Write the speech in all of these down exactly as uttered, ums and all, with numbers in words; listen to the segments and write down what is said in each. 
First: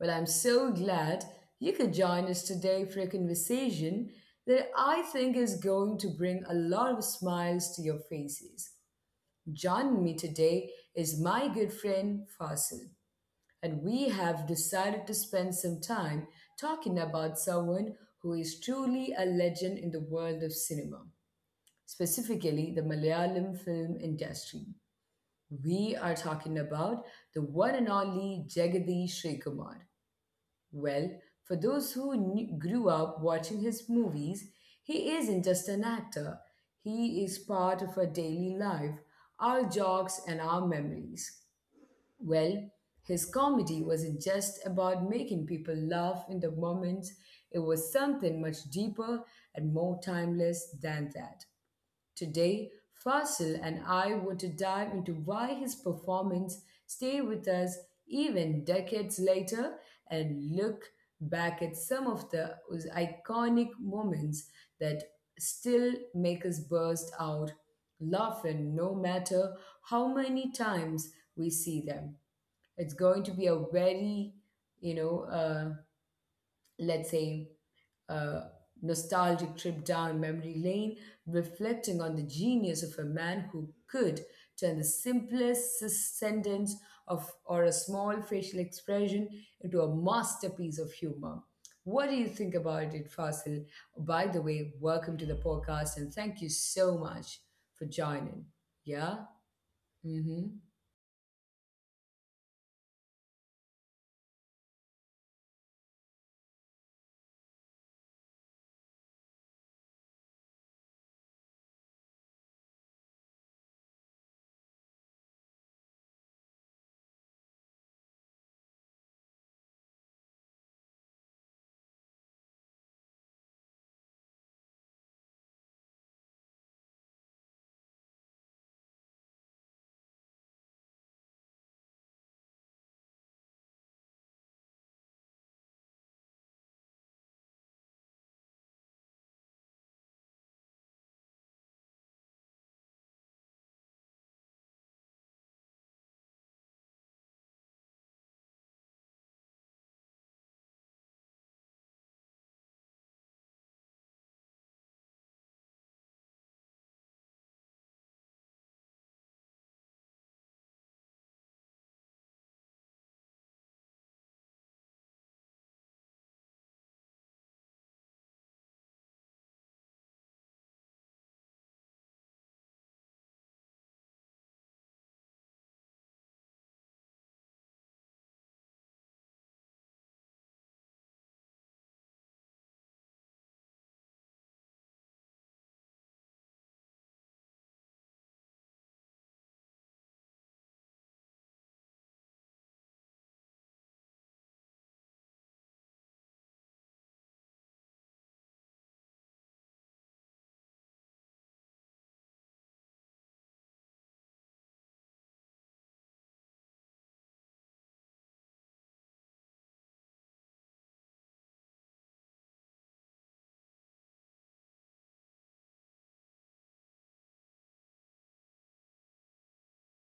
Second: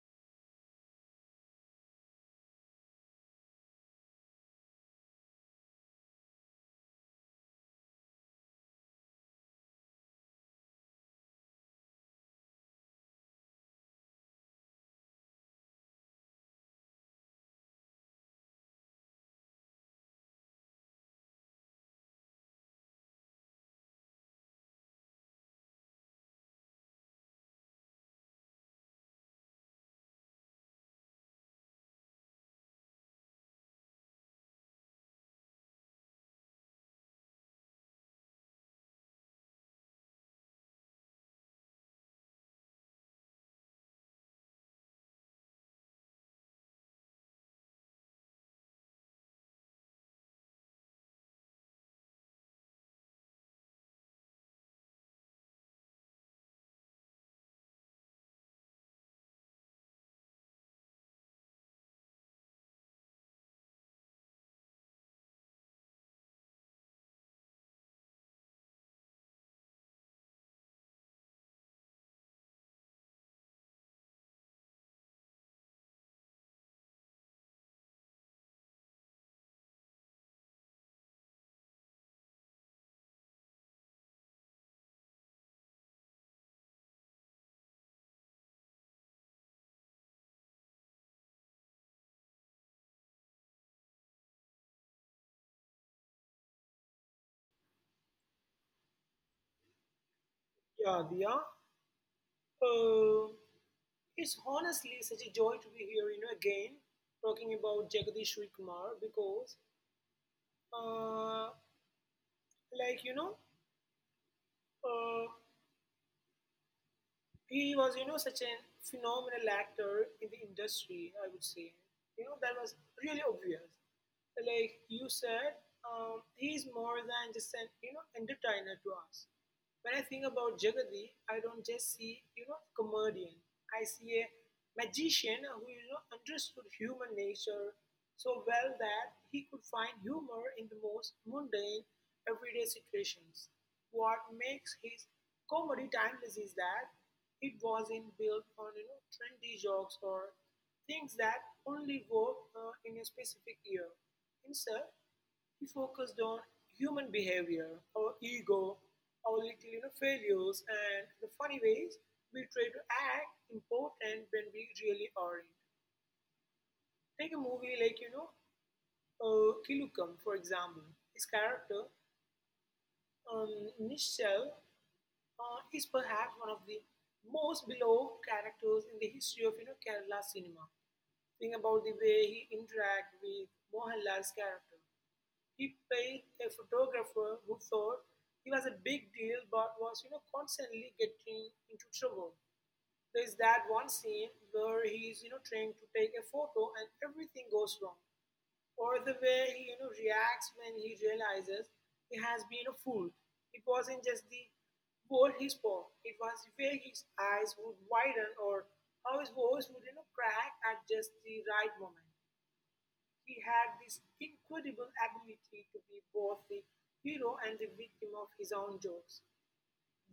Well, I'm so glad you could join us today for a conversation that I think is going to bring a lot of smiles to your faces. Joining me today is my good friend Fasil, and we have decided to spend some time talking about someone who is truly a legend in the world of cinema, specifically the Malayalam film industry. We are talking about the one and only Jagadish Srikumar. Well, for those who knew, grew up watching his movies, he isn't just an actor. He is part of our daily life, our jokes, and our memories. Well, his comedy wasn't just about making people laugh in the moment, it was something much deeper and more timeless than that. Today, Fasil and I want to dive into why his performance stay with us even decades later and look back at some of the iconic moments that still make us burst out laughing no matter how many times we see them. It's going to be a very, you know, uh, let's say a nostalgic trip down memory lane, reflecting on the genius of a man who could turn the simplest s- sentence of or a small facial expression into a masterpiece of humor. What do you think about it, Fasil? By the way, welcome to the podcast and thank you so much for joining. Yeah? Mm-hmm. Yeah, Dia. Uh, it's honestly such a joy to be here, you know, again, talking about Jagadish Sri Kumar because, uh, like, you know, uh, he was, you know, such a phenomenal actor in the industry, I would say. You know, that was really obvious. Like you said, um, he's more than just an, you know, entertainer to us. When I think about Jagadi, I don't just see, you know, a comedian. I see a magician who, you know, understood human nature so well that he could find humor in the most mundane, everyday situations. What makes his comedy timeless is that it wasn't built on, you know, trendy jokes or things that only work uh, in a specific year. Instead, he focused on human behavior, our ego, our little you know, failures, and the funny ways we try to act important when we really aren't. Take a movie like, you know, uh, Kilukam, for example. His character, um, Nishal, uh, is perhaps one of the most beloved characters in the history of, you know, Kerala cinema. Think about the way he interact with Mohanlal's character. He paid a photographer who thought he was a big deal but was, you know, constantly getting into trouble. There is that one scene where he is, you know, trying to take a photo and everything goes wrong. Or the way he, you know, reacts when he realizes he has been a fool. It wasn't just the ball he spoke. It was the way his eyes would widen or how his voice would, you know, crack at just the right moment. He had this incredible ability to be both the hero and the victim of his own jokes.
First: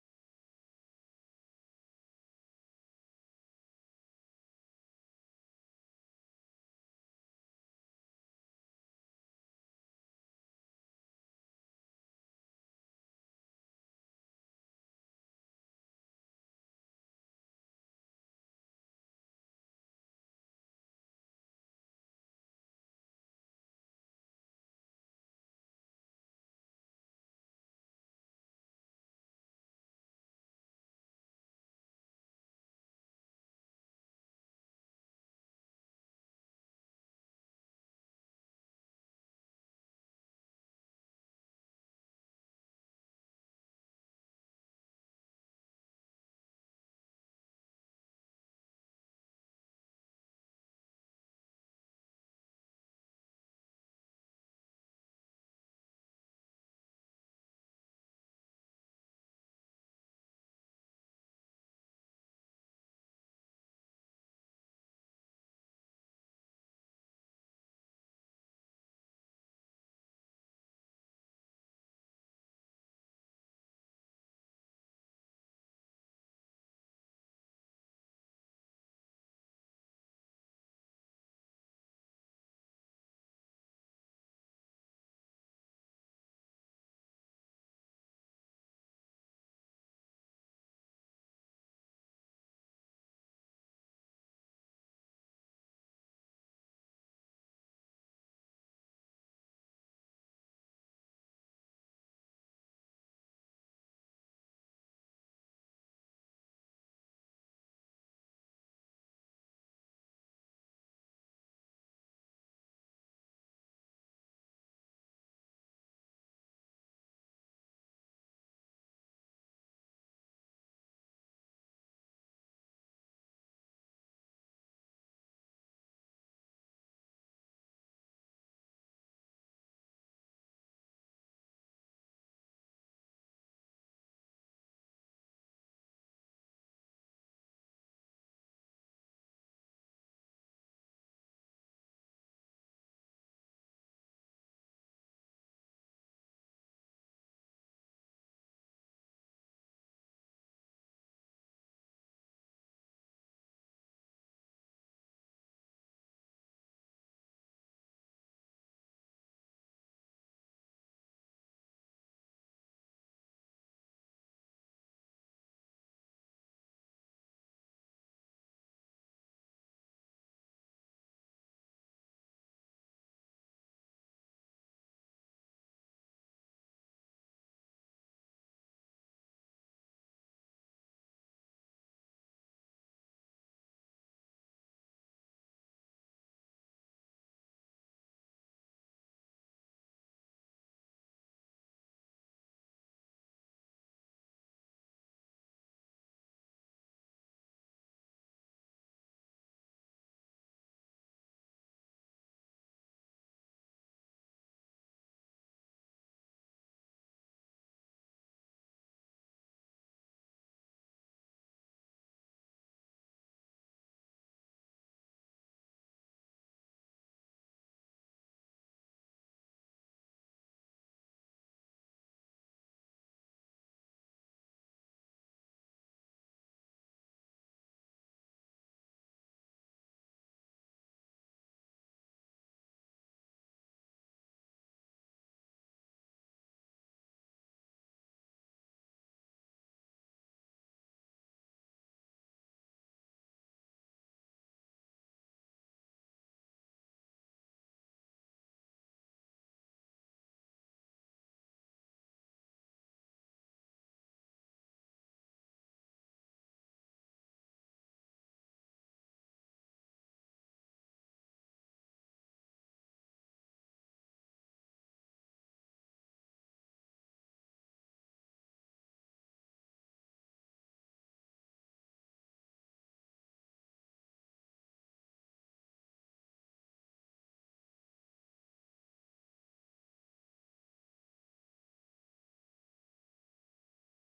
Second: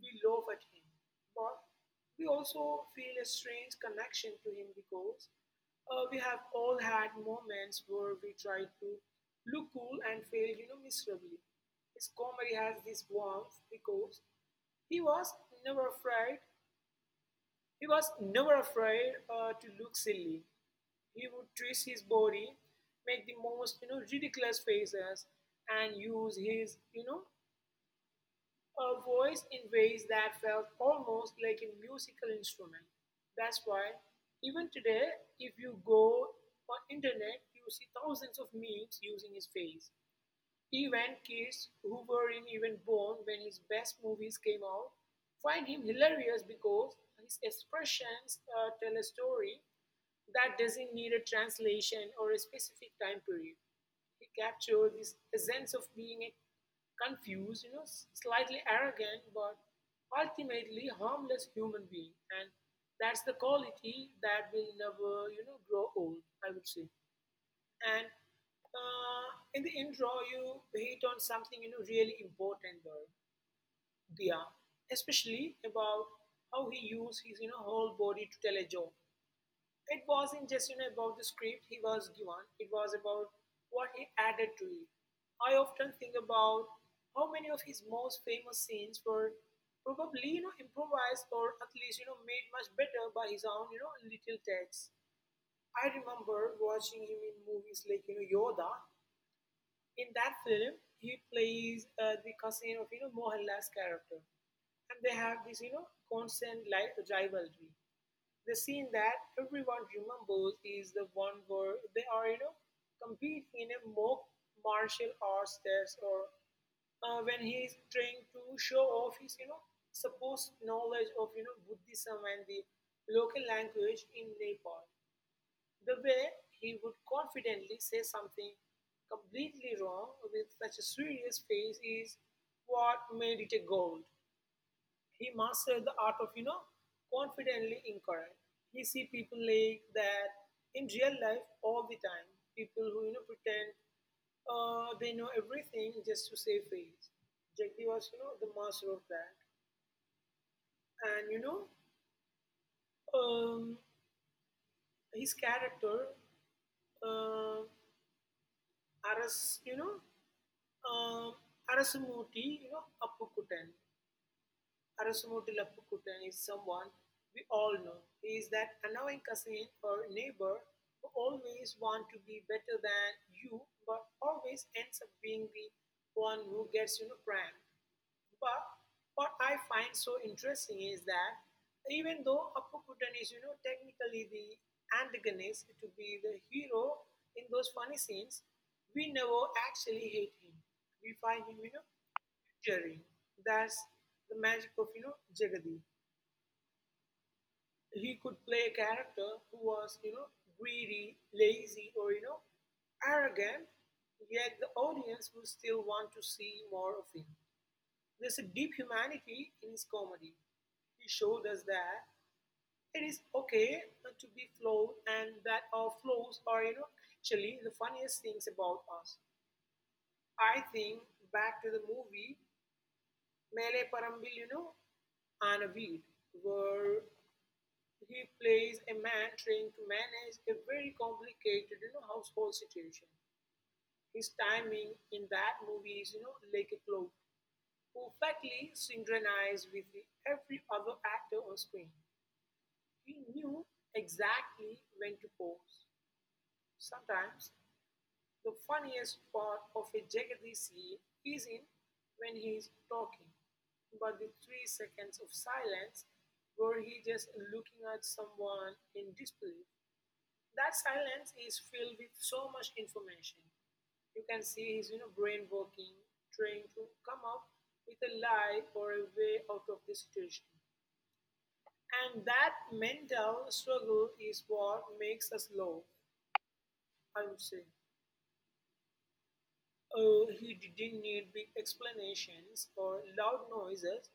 We laugh at him, but we also feel a strange connection to him because uh, we have all had moments where we try to look cool and fail, you know, miserably. His comedy has this warmth because he was never afraid. He was never afraid uh, to look silly. He would twist his body, make the most, you know, ridiculous faces, and use his, you know a voice in ways that felt almost like a musical instrument. That's why even today, if you go on internet, you see thousands of memes using his face. Even kids who weren't even born when his best movies came out find him hilarious because his expressions uh, tell a story that doesn't need a translation or a specific time period. He captured this sense of being a confused, you know, slightly arrogant, but ultimately harmless human being. And that's the quality that will never, you know, grow old, I would say, and uh, in the intro you hit on something, you know, really important though, Dia, especially about how he used his, you know, whole body to tell a joke. It wasn't just, you know, about the script he was given; it was about what he added to it. I often think about how many of his most famous scenes were probably, you know, improvised or at least, you know, made much better by his own, you know, little text. I remember watching him in movies like, you know, Yoda. In that film, he plays uh, the cousin of, you know, Mohanlal's character, and they have this, you know, constant, like, rivalry. The scene that everyone remembers is the one where they are, you know, competing in a mock martial arts test, or uh, when he is trying to show off his, you know, supposed knowledge of, you know, Buddhism and the local language in Nepal. The way he would confidently say something completely wrong with such a serious face is what made it a gold. He mastered the art of, you know, confidently incorrect. You see people like that in real life all the time. People who, you know, pretend uh, they know everything just to save face. Jackie was, you know, the master of that. And, you know, um, his character, uh, Aras, you know, Um, Arasumuti, you know, Appukutan. Arasumutil Appukutan is someone we all know. He is that annoying cousin or neighbor who always wants to be better than you, but always ends up being the one who gets, you know, pranked. But what I find so interesting is that even though Appukutan is, you know, technically the antagonist to be the hero in those funny scenes, we never actually hate him. We find him, you know, Jerry. That's the magic of, you know, Jagadi. He could play a character who was, you know, greedy, lazy, or, you know, arrogant, yet the audience will still want to see more of him. There's a deep humanity in his comedy. He showed us that it is okay uh, to be flawed and that our flaws are, you know, actually the funniest things about us. I think back to the movie Mele Perumbilinu, you know, Weed, where he plays a man trying to manage a very complicated, you know, household situation. His timing in that movie is, you know, like a clock, perfectly synchronized with the- every other actor on screen. He knew exactly when to pause. Sometimes the funniest part of a Jagadish scene is in when he is talking, but the three seconds of silence where he just looking at someone in disbelief. That silence is filled with so much information. You can see his, you know, brain working, trying to come up with a lie or a way out of the situation. And that mental struggle is what makes us low, I would say. Uh, he didn't need big explanations or loud noises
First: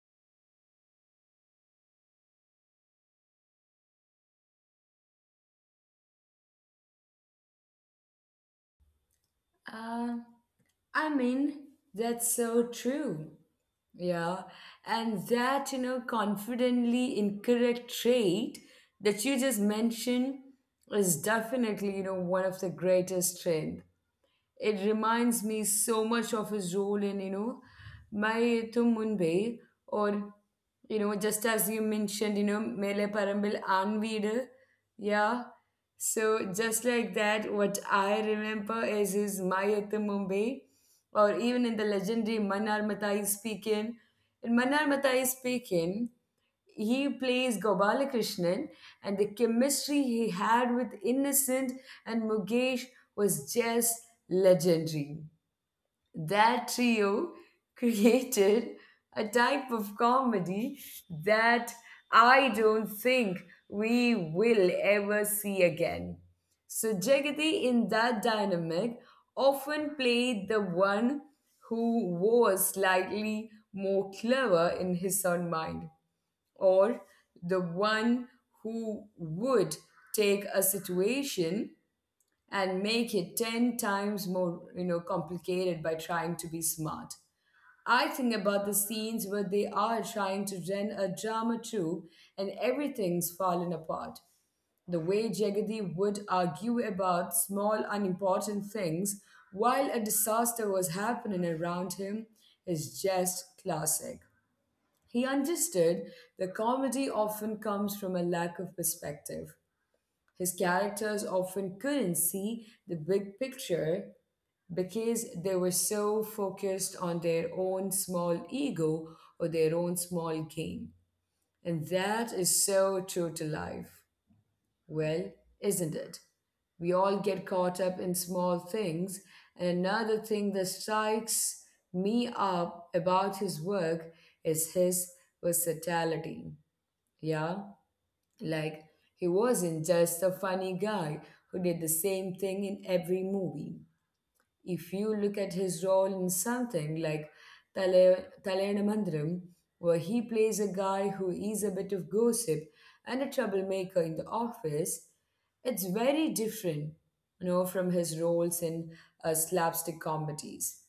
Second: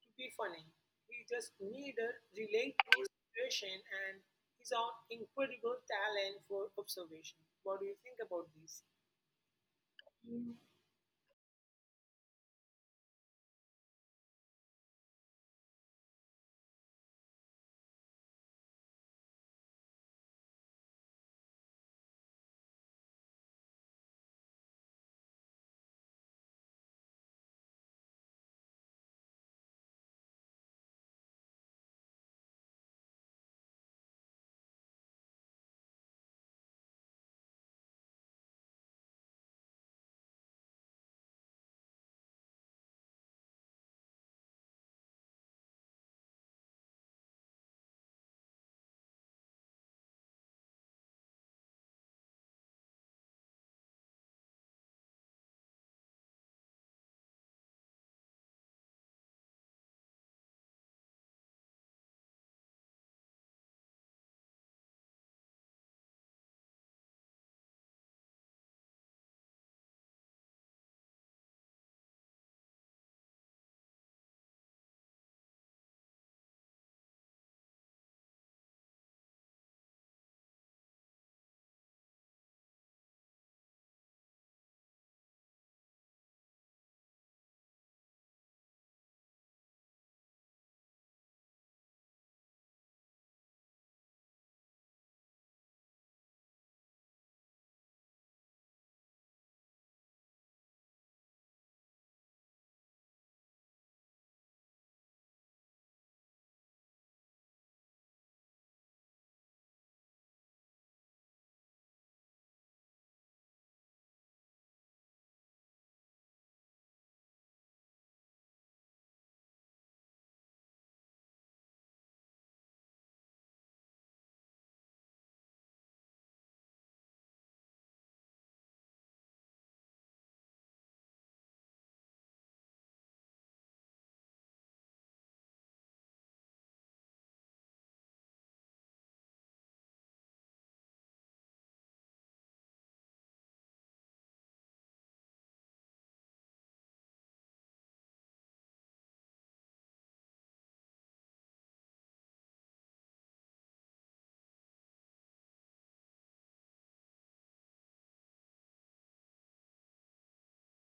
to be funny. He just needed relate to a situation and his own incredible talent for observation. What do you think about this? Uh, I mean, that's so true. Yeah, and that, you know, confidently incorrect trait that you just mentioned is definitely, you know, one of the greatest strength. It reminds me so much of his role in, you know, Mai Tum Munbe, or, you know, just as you mentioned, you know, Mele Parambil Anveedu. Yeah. So just like that, what I remember is his Mayat Mumbai, or even in the legendary Manar Matai speaking. In Manar Matai speaking, he plays Gopalakrishnan, and the chemistry he had with Innocent and Mukesh was just legendary. That trio created a type of comedy that I don't think we will ever see again. So, Jagati in that dynamic often played the one who was slightly more clever in his own mind, or the one who would take a situation and make it ten times more, you know, complicated by trying to be smart. I think about the scenes where they are trying to run a drama troupe and everything's fallen apart. The way Jagadi would argue about small unimportant things while a disaster was happening around him is just classic. He understood the comedy often comes from a lack of perspective. His characters often couldn't see the big picture because they were so focused on their own small ego or their own small gain. And that is so true to life. Well, isn't it? We all get caught up in small things. And another thing that strikes me up about his work is his versatility. Yeah, like, he wasn't just a funny guy who did the same thing in every movie. If you look at his role in something like Tale Mandram, where he plays a guy who is a bit of gossip and a troublemaker in the office, it's very different, you know, from his roles in uh, slapstick comedies.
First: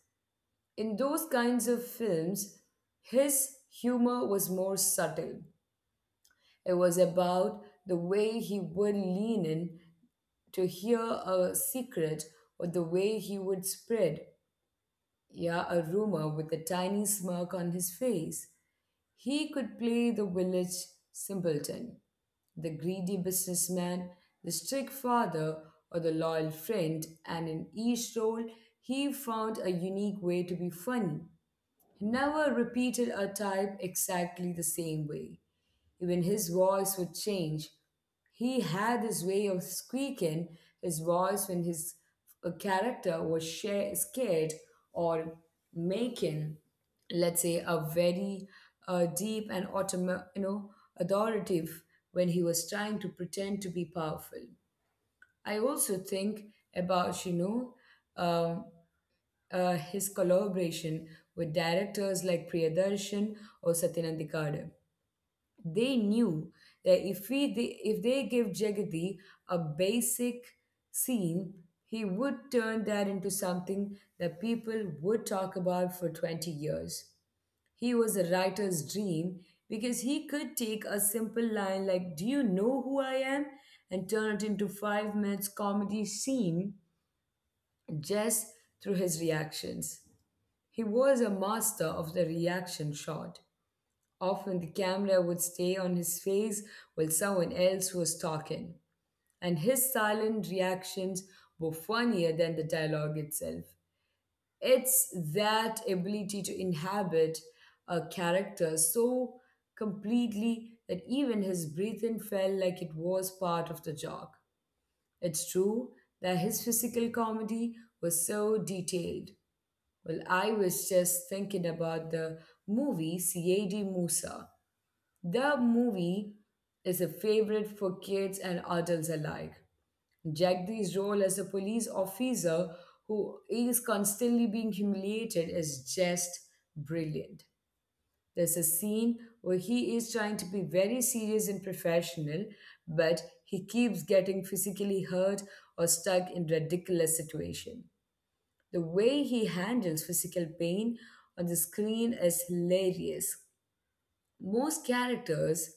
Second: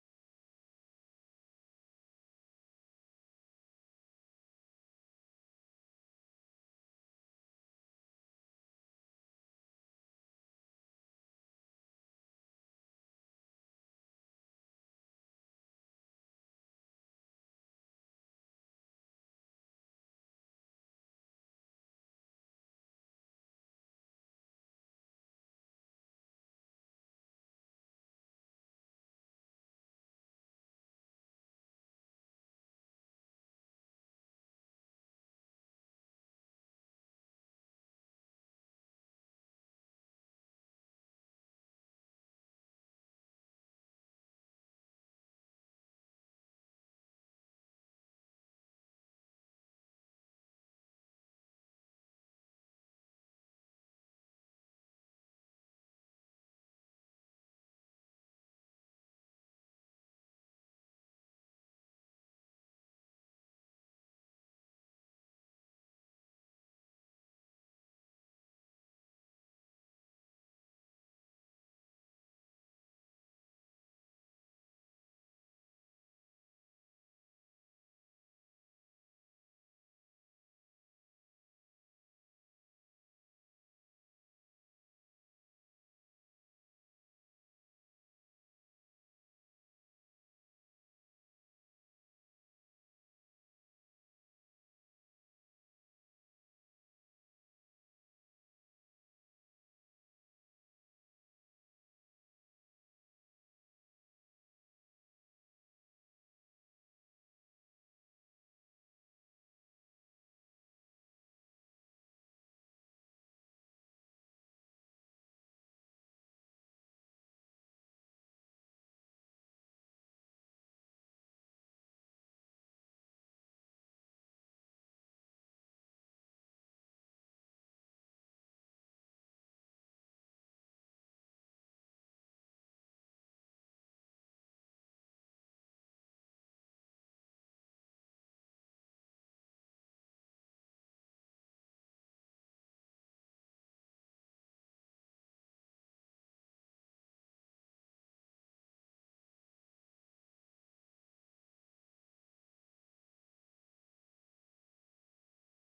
In those kinds of films, his humor was more subtle. It was about the way he would lean in to hear a secret, or the way he would spread, yeah, a rumor with a tiny smirk on his face. He could play the village simpleton, the greedy businessman, the strict father, or the loyal friend, and in each role he found a unique way to be funny. He never repeated a type exactly the same way. Even his voice would change. He had this way of squeaking his voice when his uh, character was sha- scared, or making, let's say, a very uh, deep and autom- you know authoritative when he was trying to pretend to be powerful. I also think about you know um, uh, his collaboration with directors like Priyadarshan or Satyanandikade. They knew that if we they, if they gave Jagadi a basic scene, he would turn that into something that people would talk about for twenty years. He was a writer's dream because he could take a simple line like, "Do you know who I am?" and turn it into five minutes comedy scene just through his reactions. He was a master of the reaction shot. Often the camera would stay on his face while someone else was talking, and his silent reactions were funnier than the dialogue itself. It's that ability to inhabit a character so completely that even his breathing felt like it was part of the joke. It's true that his physical comedy was so detailed. Well, I was just thinking about the movie C A D. Musa. The movie is a favorite for kids and adults alike. Jagdi's role as a police officer who is constantly being humiliated is just brilliant. There's a scene where he is trying to be very serious and professional, but he keeps getting physically hurt or stuck in ridiculous situation. The way he handles physical pain on the screen is hilarious. Most characters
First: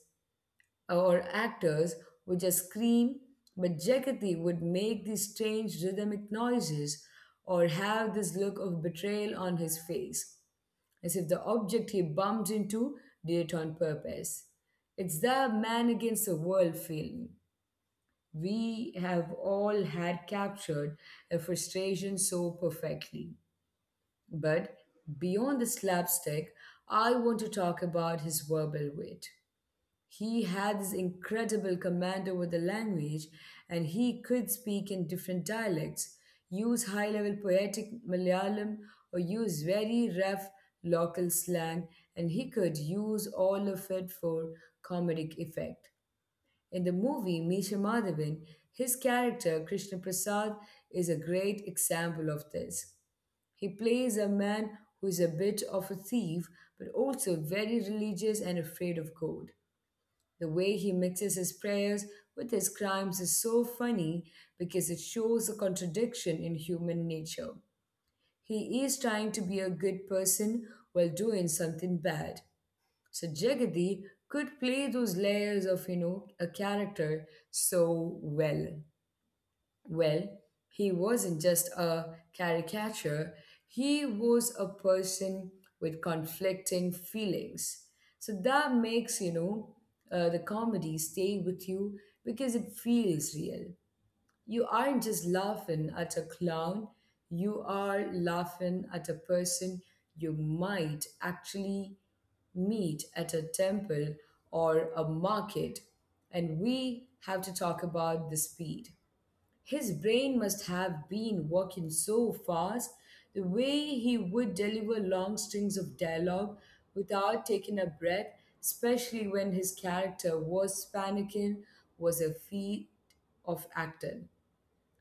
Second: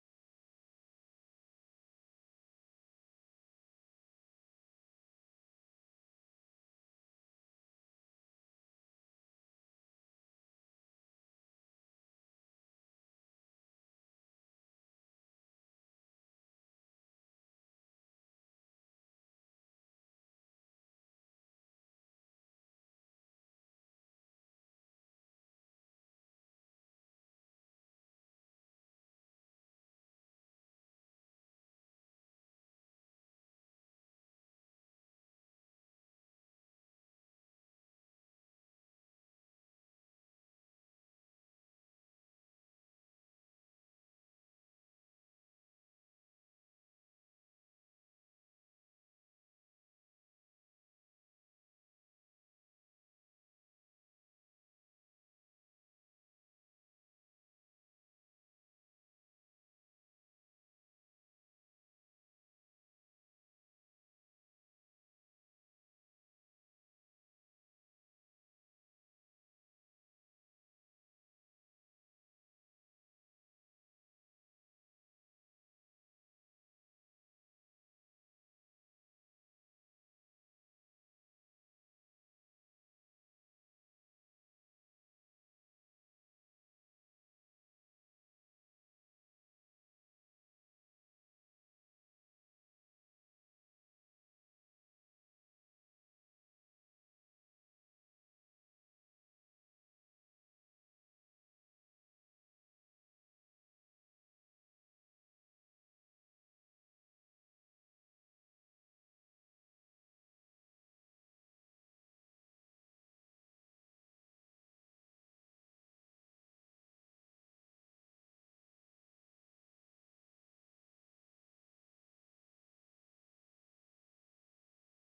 or actors would just scream, but Jagati would make these strange rhythmic noises or have this look of betrayal on his face, as if the object he bumped into did it on purpose. It's the man against the world feeling. We have all had captured a frustration so perfectly. But beyond the slapstick, I want to talk about his verbal weight. He had this incredible command over the language, and he could speak in different dialects, use high level poetic Malayalam, or use very rough local slang, and he could use all of it for comedic effect. In the movie Misha Madhavan, his character Krishna Prasad is a great example of this. He plays a man who is a bit of a thief but also very religious and afraid of God. The way he mixes his prayers with his crimes is so funny because it shows a contradiction in human nature. He is trying to be a good person while doing something bad. So Jagadi could play those layers of, you know, a character so well. Well, he wasn't just a caricature, he was a person with conflicting feelings. So that makes, you know, uh, the comedy stay with you because it feels real. You aren't just laughing at a clown, you are laughing at a person you might actually meet at a temple or a market. And we have to talk about the speed. His brain must have been working so fast, the way he would deliver long strings of dialogue without taking a breath, especially when his character was panicking, was a feat of acting.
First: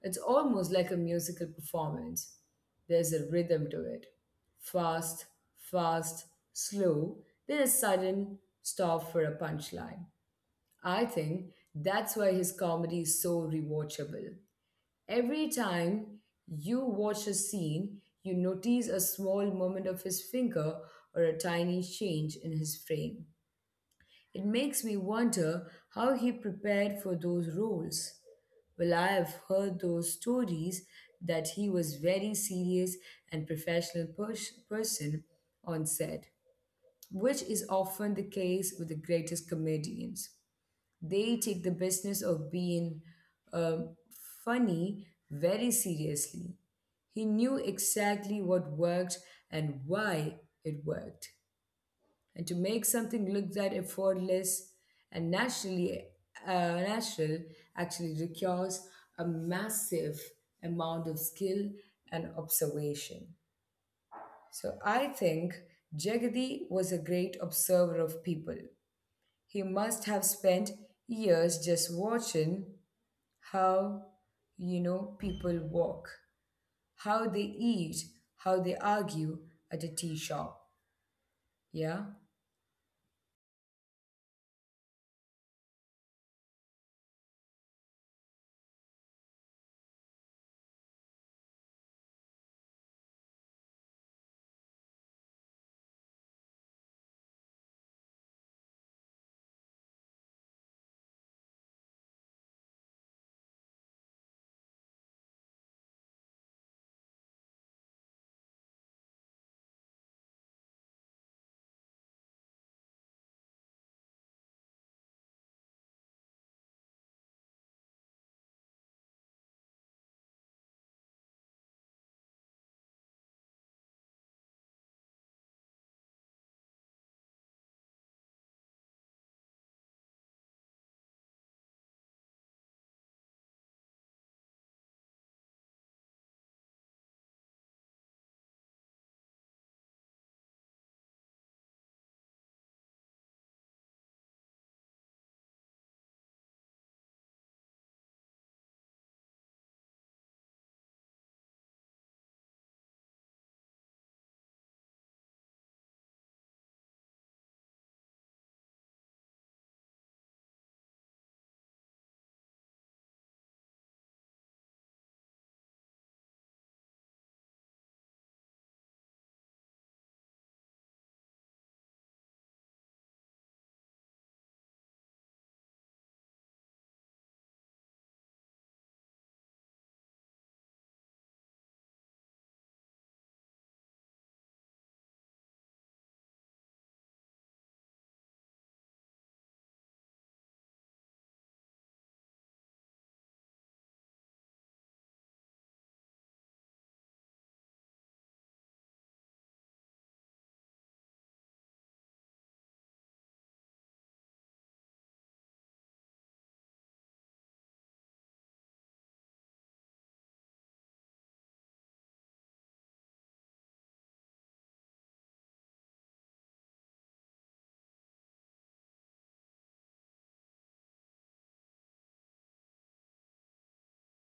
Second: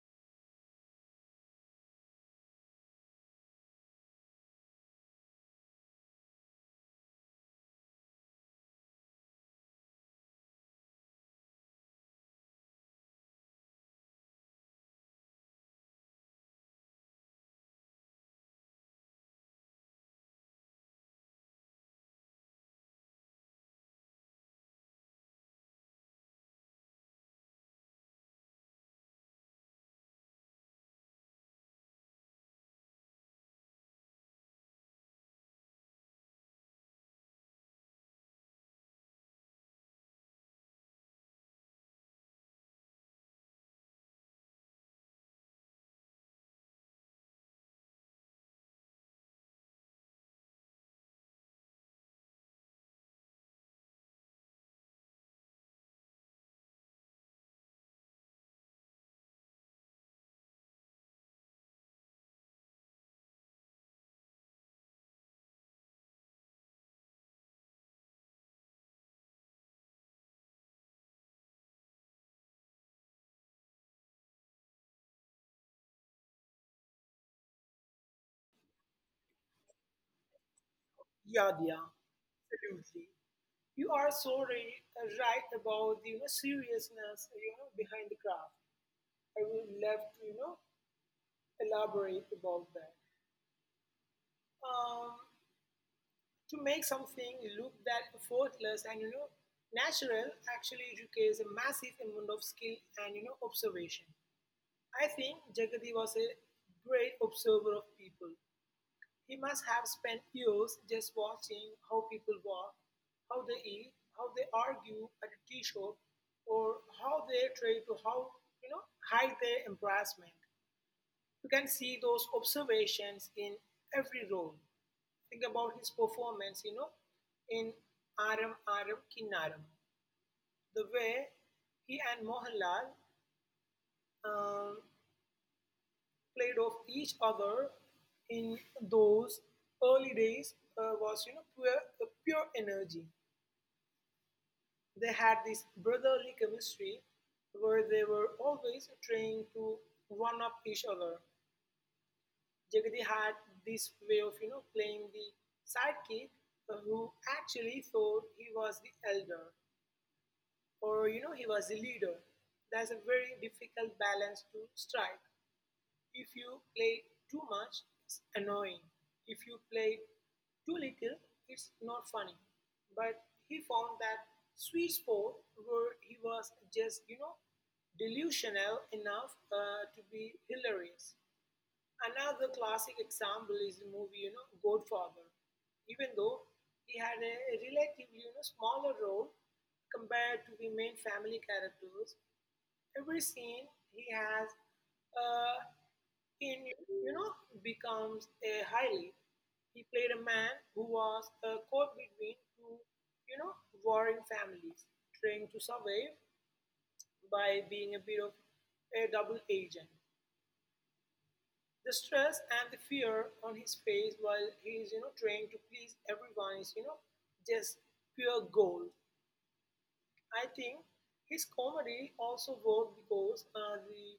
It's almost like a musical performance. There's a rhythm to it: fast, fast, slow, then a sudden stop for a punchline. I think that's why his comedy is so rewatchable. Every time you watch a scene, you notice a small movement of his finger or a tiny change in his frame. It makes me wonder how he prepared for those roles. Well, I have heard those stories that he was very serious and professional pers- person on set, which is often the case with the greatest comedians. They take the business of being um, funny very seriously. He knew exactly what worked and why it worked. And to make something look that effortless and naturally uh, natural actually requires a massive amount of skill and observation. So I think Jagadi was a great observer of people. He must have spent years just watching how, you know, people walk, how they eat, how they argue at a tea shop. Yeah, yeah, Yeah. absolutely. You are so right, uh, right about the, you know, seriousness, you know, behind the craft. I would love to, you know, elaborate about that. Um, to make something look that effortless and, you know, natural actually requires a massive amount of skill and, you know, observation. I think Jagadi was a great observer of people. He must have spent years just watching how people walk, how they eat, how they argue at a tea shop, or how they try to how, you know, hide their embarrassment. You can see those observations in every role. Think about his performance, you know, in Aram Aram Kinnaram, the way he and Mohanlal, um, played off each other in those early days uh, was, you know, pure, uh, pure energy. They had this brotherly chemistry where they were always trying to one up each other. Jagadi had this way of, you know, playing the sidekick uh, who actually thought he was the elder or, you know, he was a leader. That's a very difficult balance to strike. If you play too much, it's annoying. If you play too little, it's not funny. But he found that sweet spot where he was just, you know, delusional enough uh, to be hilarious. Another classic example is the movie, you know, Godfather. Even though he had a relatively, you know, smaller role compared to the main family characters, every scene he has uh, in, you know, becomes a highlight. He played a man who was uh, caught between two, you know, warring families, trying to survive by being a bit of a double agent. The stress and the fear on his face while he is, you know, trying to please everyone is, you know, just pure gold. I think his comedy also worked because uh, the,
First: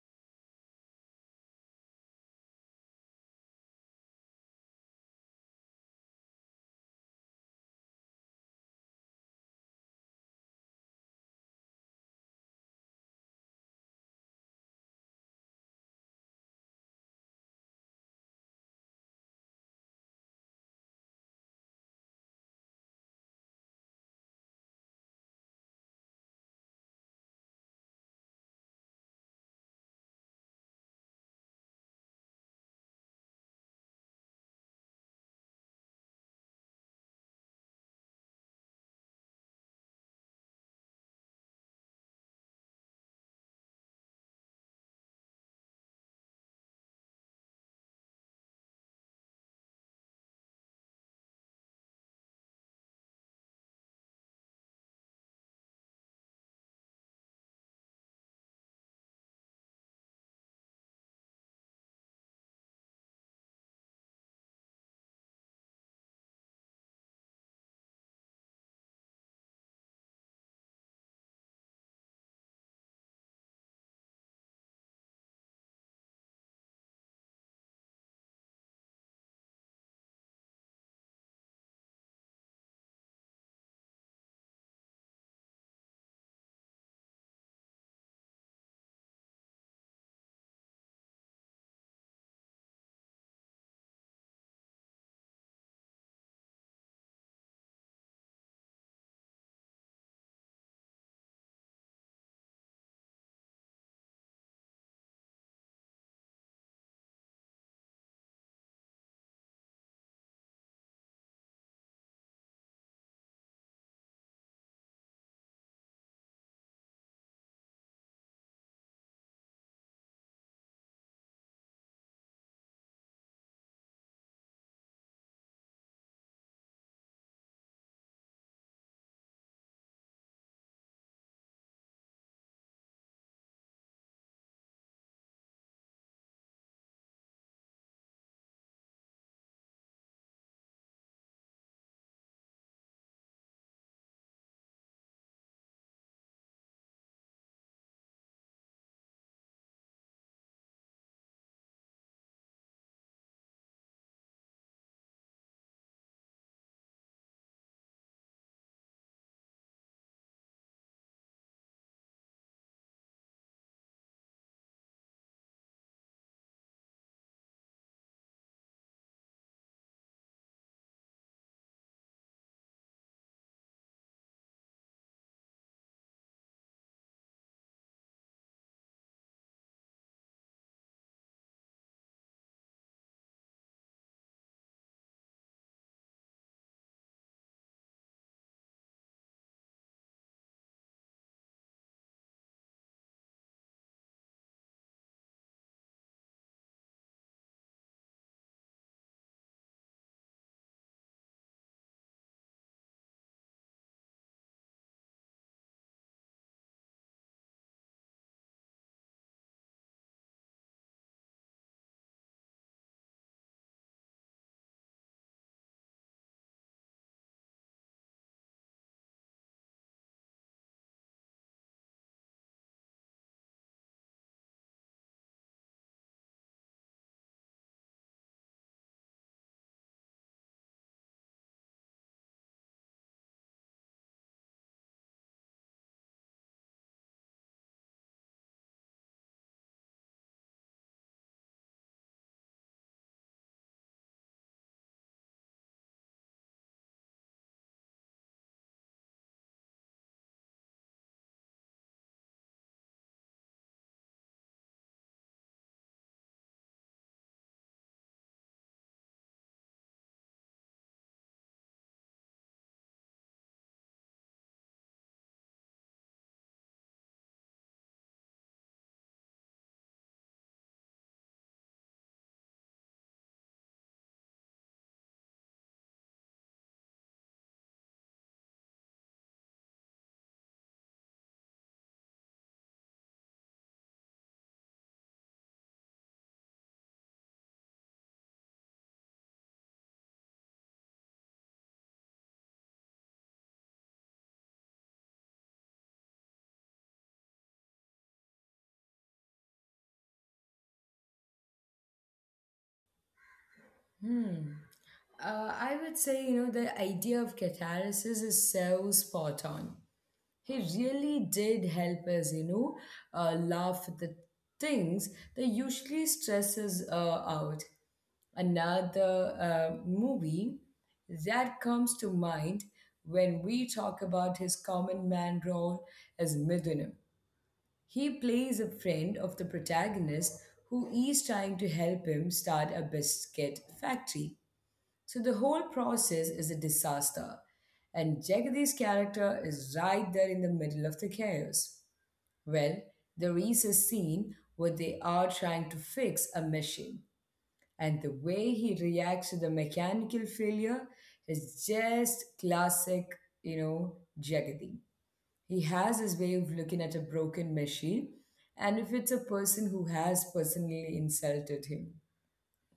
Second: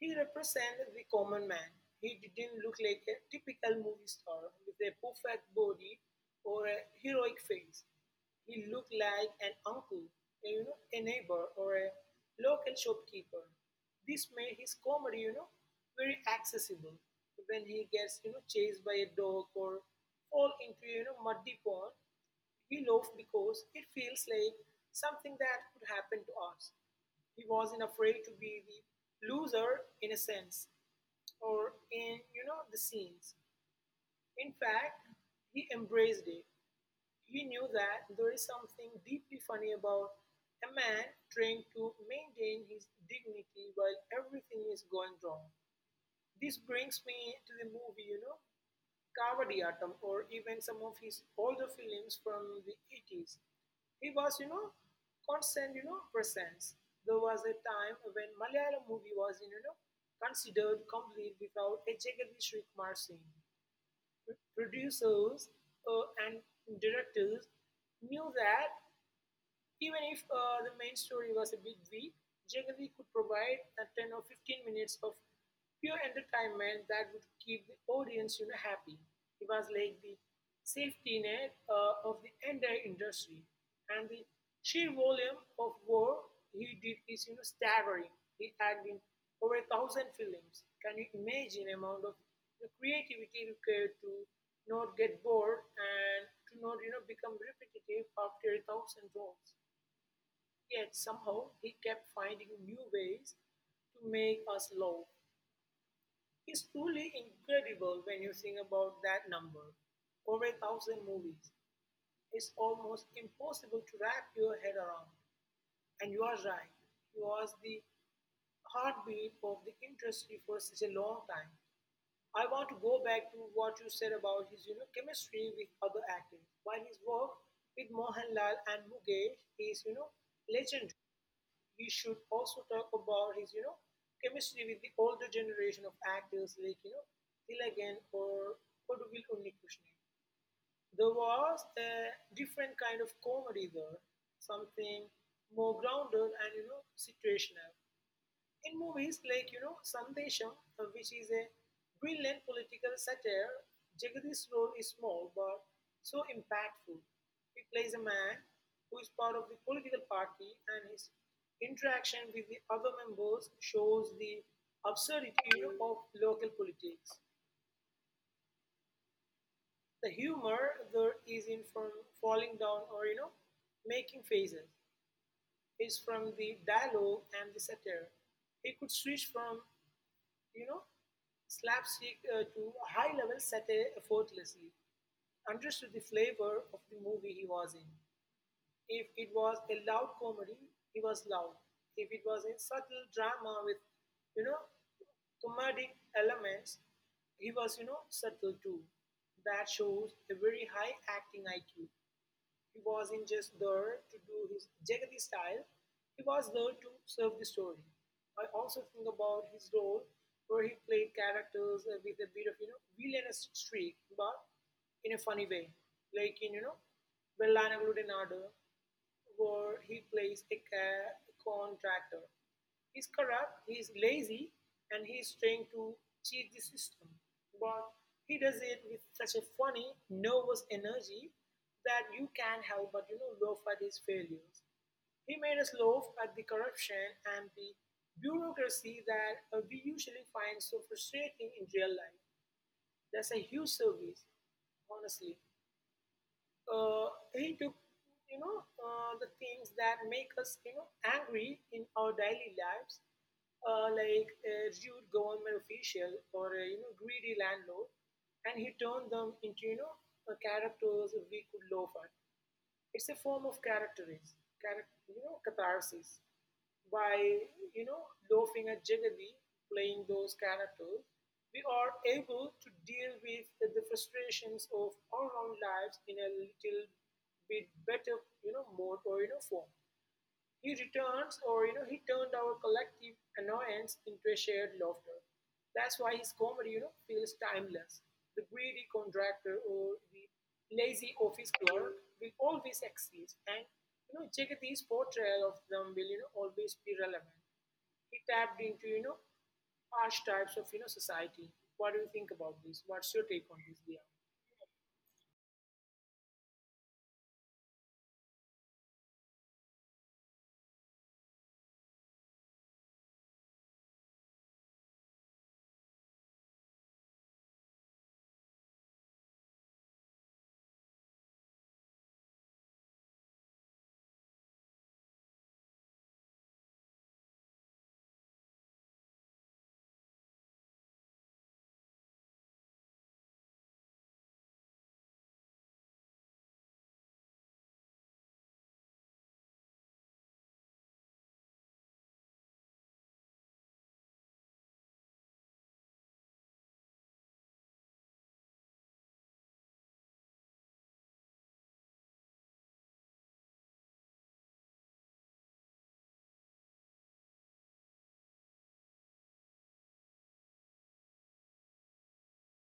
he represented the common man. He didn't look like a typical movie star with a perfect body or a heroic face. He looked like an uncle, a, you know, a neighbor, or a local shopkeeper. This made his comedy, you know, very accessible. When he gets, you know, chased by a dog or fall into, you know, muddy pond, he laughed because it feels like something that could happen to us. He wasn't afraid to be the loser in a sense, or in, you know, the scenes. In fact, he embraced it. He knew that there is something deeply funny about a man trying to maintain his dignity while everything is going wrong. This brings me to the movie, you know, Kavadiyatam or even some of his older films from the eighties. He was, you know, constant, you know, presence. There was a time when Malayalam movie was, you know, considered complete without a Jagadish Shrikkumar Singh. Producers uh, and directors knew that even if uh, the main story was a bit weak, Jagadi could provide a ten or fifteen minutes of pure entertainment that would keep the audience, you know, happy. He was like the safety net uh, of the entire industry. And the sheer volume of work he did is, you know, staggering. He had in over a thousand films. Can you imagine the amount of the creativity required to not get bored and to not you know, become repetitive after a thousand roles? Yet somehow he kept finding new ways to make us laugh. It's truly incredible when you think about that number, over a thousand movies. It's almost impossible to wrap your head around. And you are right, he was the heartbeat of the industry for such a long time. I want to go back to what you said about his you know, chemistry with other actors. While his work with Mohanlal and Mukesh is, you know, legendary, we should also talk about his, you know, chemistry with the older generation of actors, like, you know, Tilagan or Koduvil Unnikrishnan. There was a different kind of comedy there, something more grounded and, you know, situational. In movies like, you know, Sandesham, uh, which is a brilliant political satire, Jagadi's role is small but so impactful. He plays a man who is part of the political party, and his interaction with the other members shows the absurdity of local politics. The humor there is in from falling down or, you know, making faces, is from the dialogue and the satire. He could switch from, you know, slapstick uh, to high level set effortlessly, understood the flavor of the movie he was in. If it was a loud comedy, he was loud. If it was a subtle drama with, you know, comedic elements, he was, you know, subtle too. That shows a very high acting I Q. He wasn't just there to do his Jagati style, he was there to serve the story. I also think about his role where he played characters uh, with a bit of, you know, villainous streak, but in a funny way. Like in, you know, വെള്ളാനകളുടെ നാട്, where he plays a ca- contractor. He's corrupt, he's lazy, and he's trying to cheat the system. But he does it with such a funny, nervous energy that you can't help but, you know laugh at his failures. He made us laugh at the corruption and the bureaucracy that uh, we usually find so frustrating in real life. That's a huge service, honestly. Uh, he took, you know uh, the things that make us, you know angry in our daily lives, uh, like a rude government official or a, you know greedy landlord, and he turned them into, you know uh, characters we could laugh at. It's a form of characteris, charac- you know, catharsis. By you know, laughing at Jagadi playing those characters, we are able to deal with the frustrations of our own lives in a little bit better, you know, mode or you know form. He returns, or you know, he turned our collective annoyance into a shared laughter. That's why his comedy, you know, feels timeless. The greedy contractor or the lazy office clerk will always exist, and, you know, Jagathi's portrayal of them will, you know, always be relevant. He tapped into, you know, archetypes of, you know, society. What do you think about this? What's your take on this, Via? Uh, I would say, you know, the idea of catalysis is so spot on. He really did help us, you know, uh, laugh at the things that usually stress us uh, out. Another uh, movie that comes to mind when we talk about his common man role is Midunam. He plays a friend of the protagonist who is trying to help him start a biscuit factory. So the whole process is a disaster. And Jagadi's character is right there in the middle of the chaos. Well, there is a scene where they are trying to fix a machine, and the way he reacts to the mechanical failure is just classic, you know, Jagadi. He has his way of looking at a broken machine, and if it's a person who has personally insulted him,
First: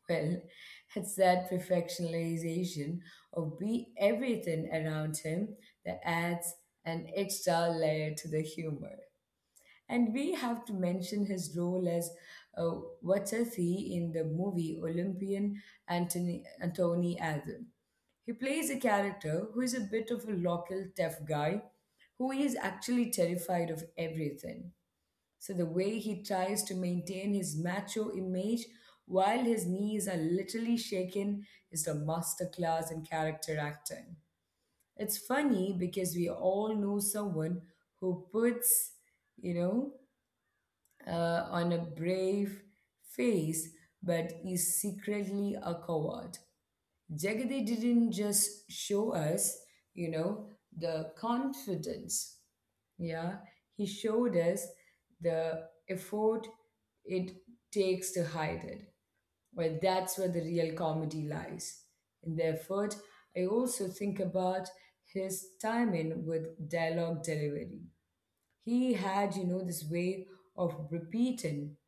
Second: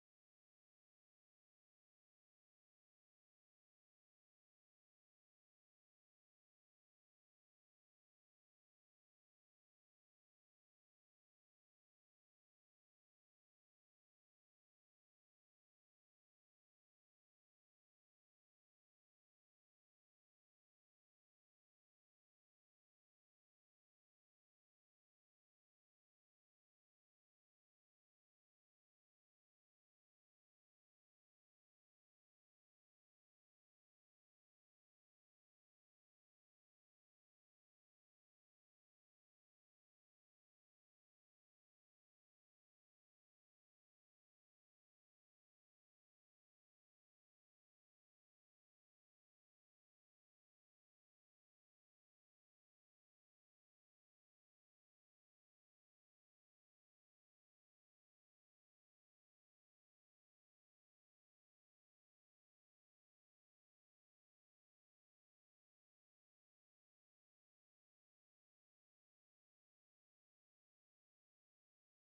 well, it's that perfectionization of be everything around him that adds an extra layer to the humor. And we have to mention his role as uh, Watathi in the movie Olympian Anthony, Anthony Alden. He plays a character who is a bit of a local tough guy who is actually terrified of everything. So the way he tries to maintain his macho image while his knees are literally shaken is a masterclass in character acting. It's funny because we all know someone who puts, you know, uh, on a brave face but is secretly a coward. Jagade didn't just show us, you know, the confidence. Yeah, he showed us the effort it takes to hide it. Well, that's where the real comedy lies. In the effort, I also think about his timing with dialogue delivery. He had, you know, this way of repeating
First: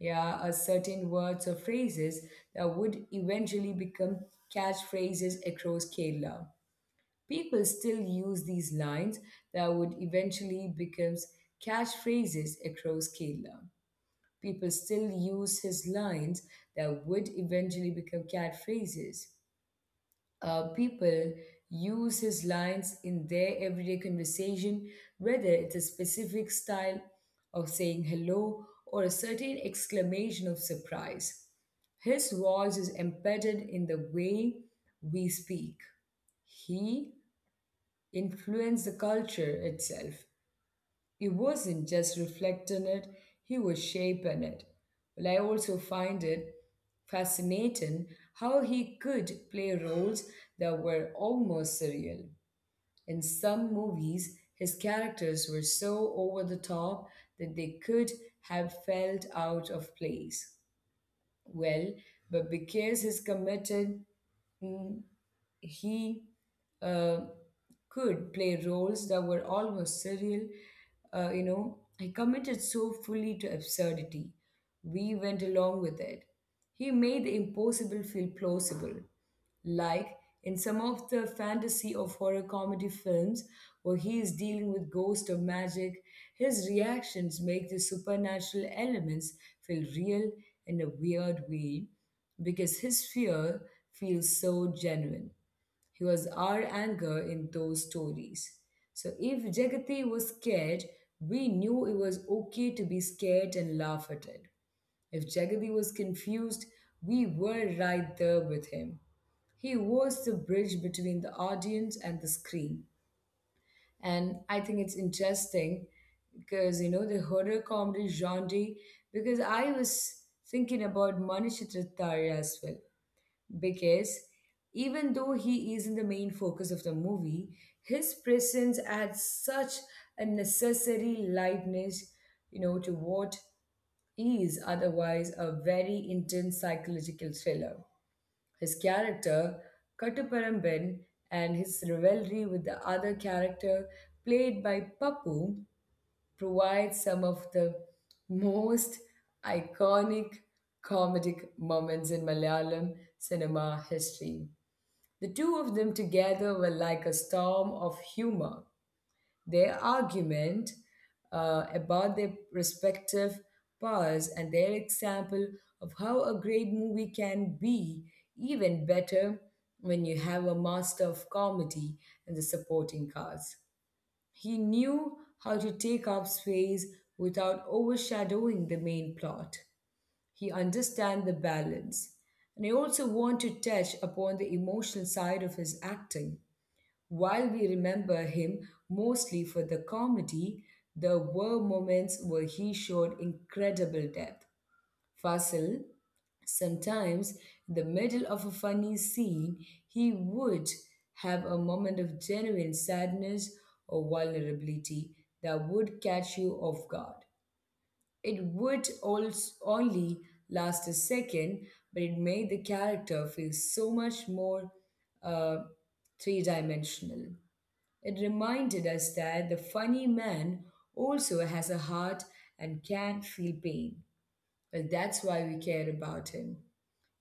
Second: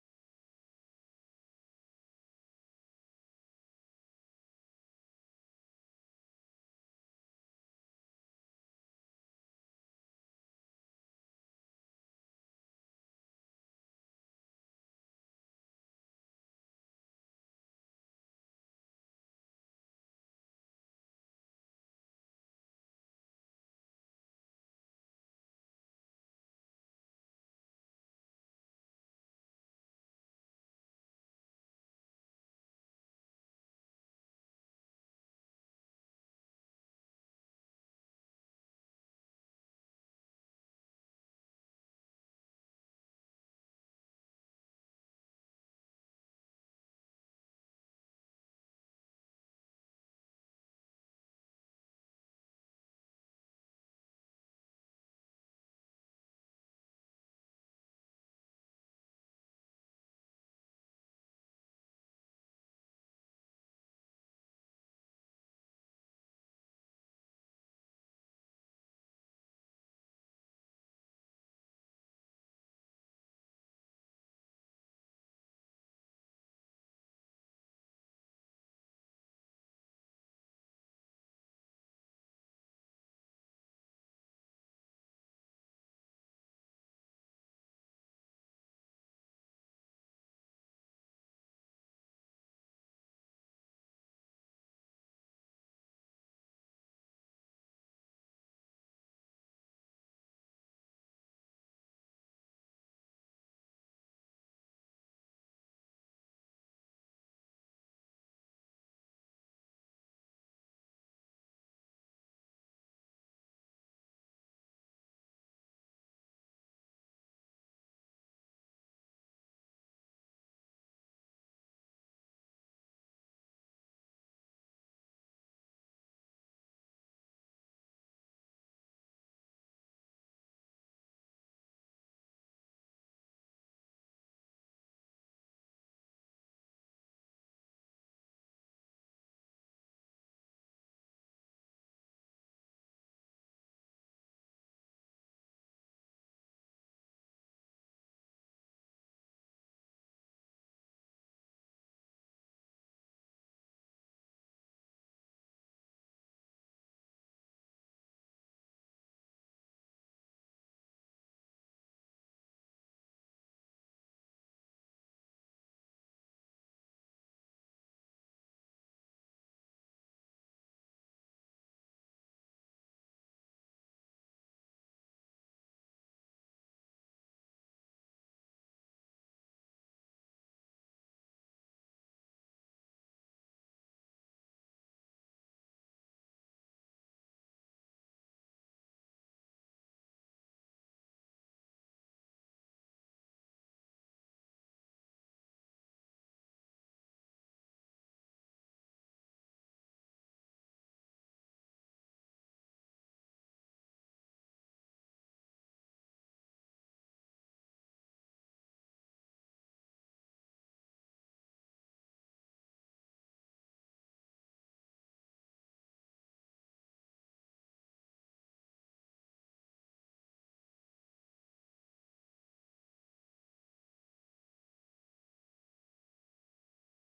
yeah, or certain words or phrases that would eventually become catchphrases across Kerala. People still use these lines that would eventually become catchphrases across Kerala. People still use his lines that would eventually become catchphrases uh, people use his lines in their everyday conversation, whether it's a specific style of saying hello or a certain exclamation of surprise. His voice is embedded in the way we speak. He influenced the culture itself. He wasn't just reflecting it, he was shaping it. Well, I also find it fascinating how he could play roles that were almost surreal. In some movies, his characters were so over the top that they could have felt out of place. Well, but because he's committed, he uh, could play roles that were almost surreal. Uh, you know, he committed so fully to absurdity. We went along with it. He made the impossible feel plausible. Like in some of the fantasy of horror comedy films where he is dealing with ghosts or magic, his reactions make the supernatural elements feel real in a weird way because his fear feels so genuine. He was our anchor in those stories. So if Jagati was scared, we knew it was okay to be scared and laugh at it. If Jagati was confused, we were right there with him. He was the bridge between the audience and the screen. And I think it's interesting because you know the horror comedy genre because I was thinking about Manish Trittaria as well because even though he isn't the main focus of the movie, his presence adds such a necessary lightness, you know, to what is otherwise a very intense psychological thriller. His character, Kataparam and his rivalry with the other character played by Papu provides some of the most iconic comedic moments in Malayalam cinema history. The two of them together were like a storm of humor. Their argument uh, about their respective powers and their example of how a great movie can be even better when you have a master of comedy and the supporting cast. He knew how to take up space without overshadowing the main plot. He understands the balance. And I also want to touch upon the emotional side of his acting. While we remember him mostly for the comedy, there were moments where he showed incredible depth. Fasil sometimes, in the middle of a funny scene, he would have a moment of genuine sadness or vulnerability that would catch you off guard. It would also only last a second, but it made the character feel so much more uh, three dimensional. It reminded us that the funny man also has a heart and can feel pain. Well, that's why we care about him.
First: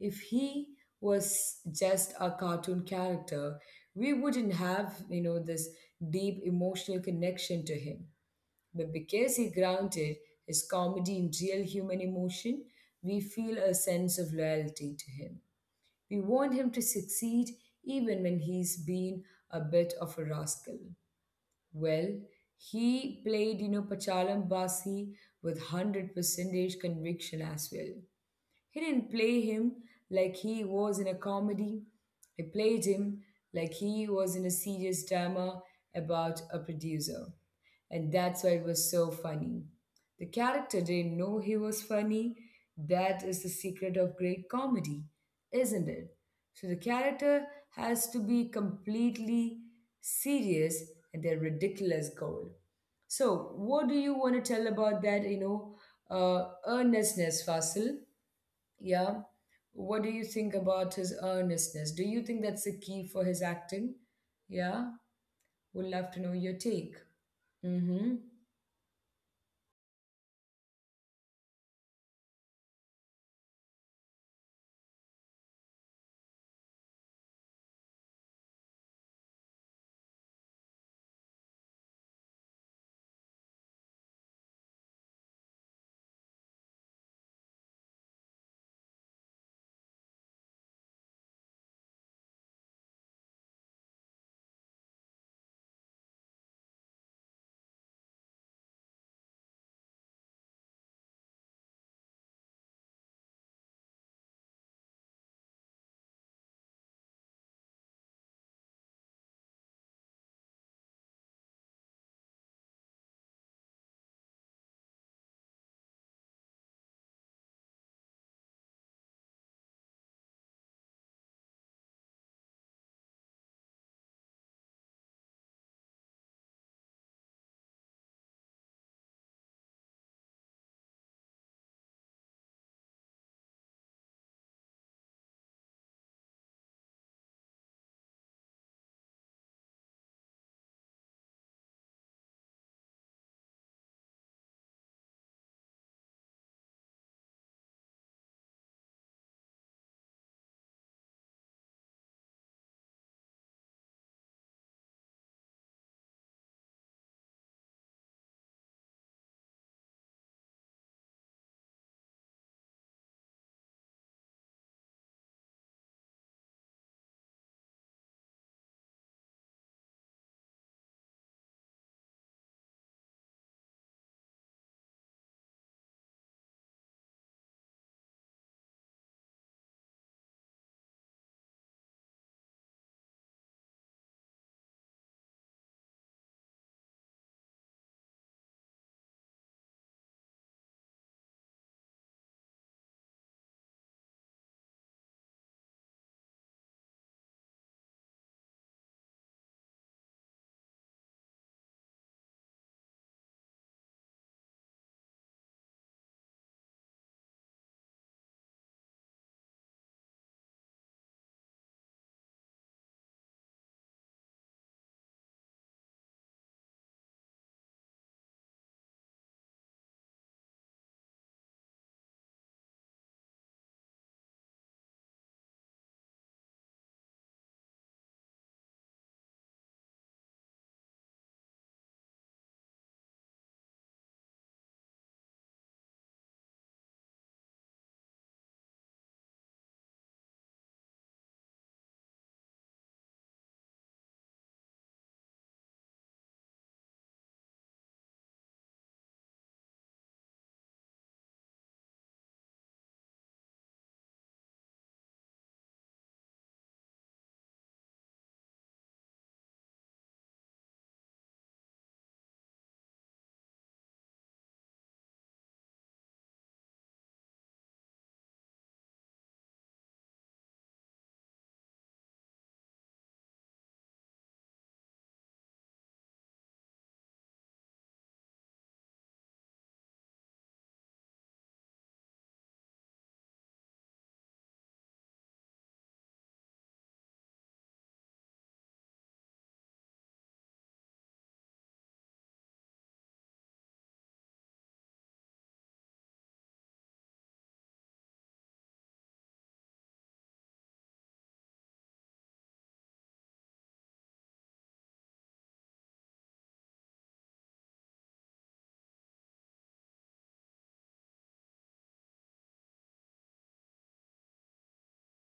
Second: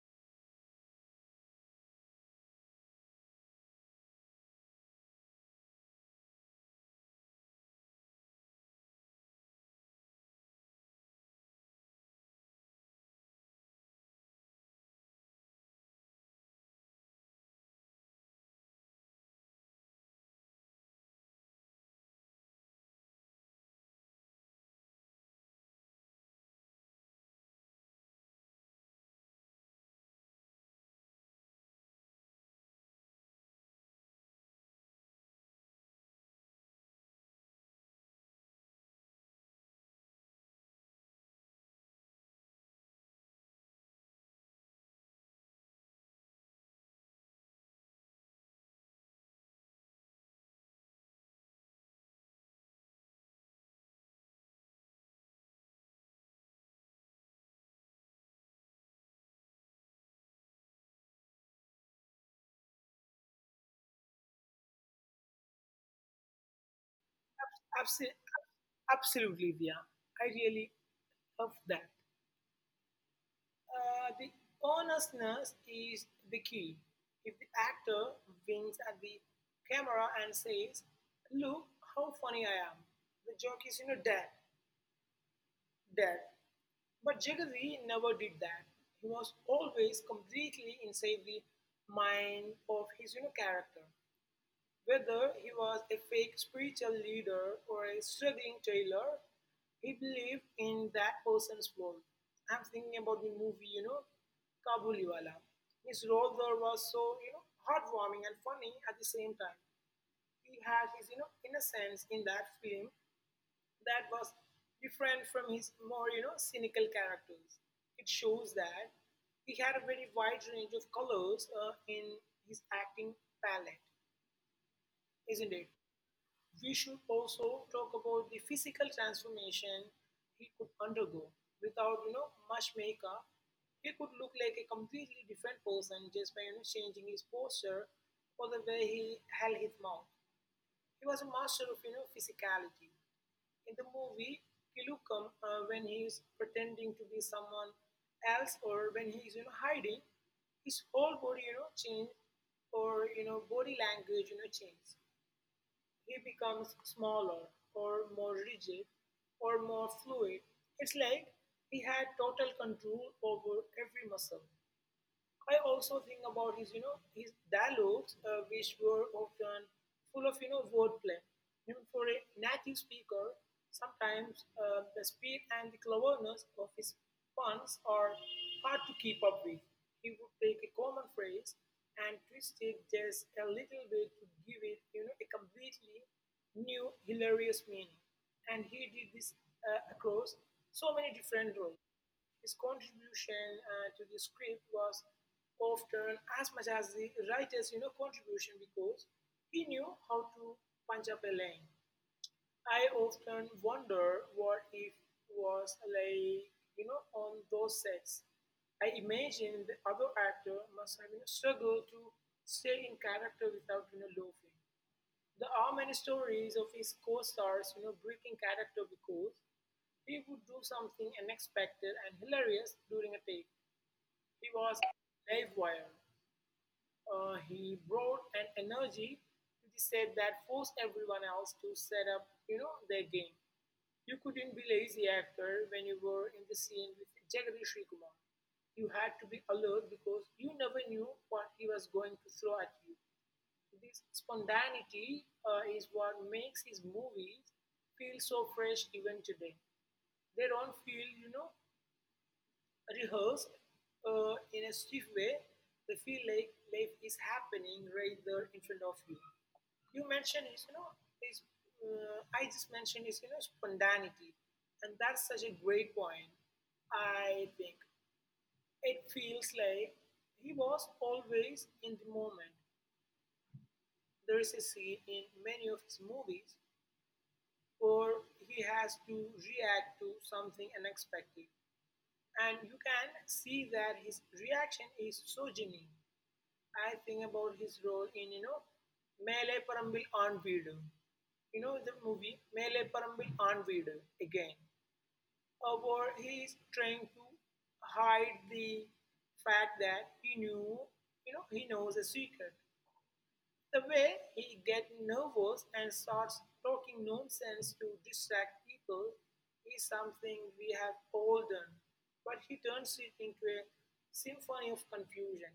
If he was just a cartoon character, we wouldn't have, you know, this deep emotional connection to him. But because he grounded his comedy in real human emotion, we feel a sense of loyalty to him. We want him to succeed even when he's been a bit of a rascal. Well, he played, you know, Pachalam Basi with one hundred percent conviction as well. He didn't play him like he was in a comedy. He played him like he was in a serious drama about a producer. And that's why it was so funny. The character didn't know he was funny. That is the secret of great comedy, isn't it? So the character has to be completely serious and their ridiculous goal. So, what do you want to tell about that, you know, uh, earnestness, Fasil? Yeah. What do you think about his earnestness? Do you think that's the key for his acting? Yeah. Would love to know your take. Absolutely, Mm-hmm. absolutely, Via. I really love that. Uh, the earnestness is the key. If the actor winks at the camera and says, "Look how funny I am," the joke is, you know, dead, dead. But Jagadi never did that. He was always completely inside the mind of his, you know, character. Whether he was a fake spiritual leader or a struggling tailor, he believed in that person's world. I'm thinking about the movie, you know, Kabuliwala. His role there was so, you know, heartwarming and funny at the same time. He had his, you know, innocence in that film that was different from his more, you know, cynical characters. It shows that he had a very wide range of colors uh, in his acting palette, isn't it? We should also talk about the physical transformation he could undergo. Without, you know much makeup, he could look like a completely different person just by, you know changing his posture or the way he held his mouth. He was a master of, you know physicality. In the movie Kilukam, uh, when he is pretending to be someone else or when he is, you know hiding, his whole body, you know change or, you know body language, you know change, he becomes smaller, or more rigid, or more fluid. It's like he had total control over every muscle. I also think about his, you know, his dialogues, uh, which were often full of, you know, wordplay. You know, for a native speaker, sometimes uh, the speed and the cleverness of his puns are hard to keep up with. He would take a common phrase and twist it just a little bit to give it, you know, a completely new, hilarious meaning. And he did this uh, across so many different roles. His contribution uh, to the script was often as much as the writer's, you know, contribution, because he knew how to punch up a line. I often wonder what if was like, you know, on those sets. I imagine the other actor must have, you know, struggled to stay in character without, you know, loafing. There are many stories of his co-stars, you know, breaking character because he would do something unexpected and hilarious during a take. He was livewire. Uh, he brought an energy to the set that forced everyone else to set up, you know, their game. You couldn't be lazy actor when you were in the scene with Jagadish Srikumar. You had to be alert because you never knew what he was going to throw at you. This spontaneity uh, is what makes his movies feel so fresh even today. They don't feel, you know, rehearsed uh, in a stiff way, they feel like life is happening right there in front of you. You mentioned is you know is uh, I just mentioned is, you know spontaneity, and that's such a great point. I think it feels like he was always in the moment. There is a scene in many of his movies where he has to react to something unexpected, and you can see that his reaction is so genuine. I think about his role in, you know, Mele Parambil on Veedu. You know the movie Mele Parambil on Veedu again, uh, where he is trying to hide the fact that he knew, you know, he knows a secret. The way he gets nervous and starts talking nonsense to distract people is something we have all done, but he turns it into a symphony of confusion.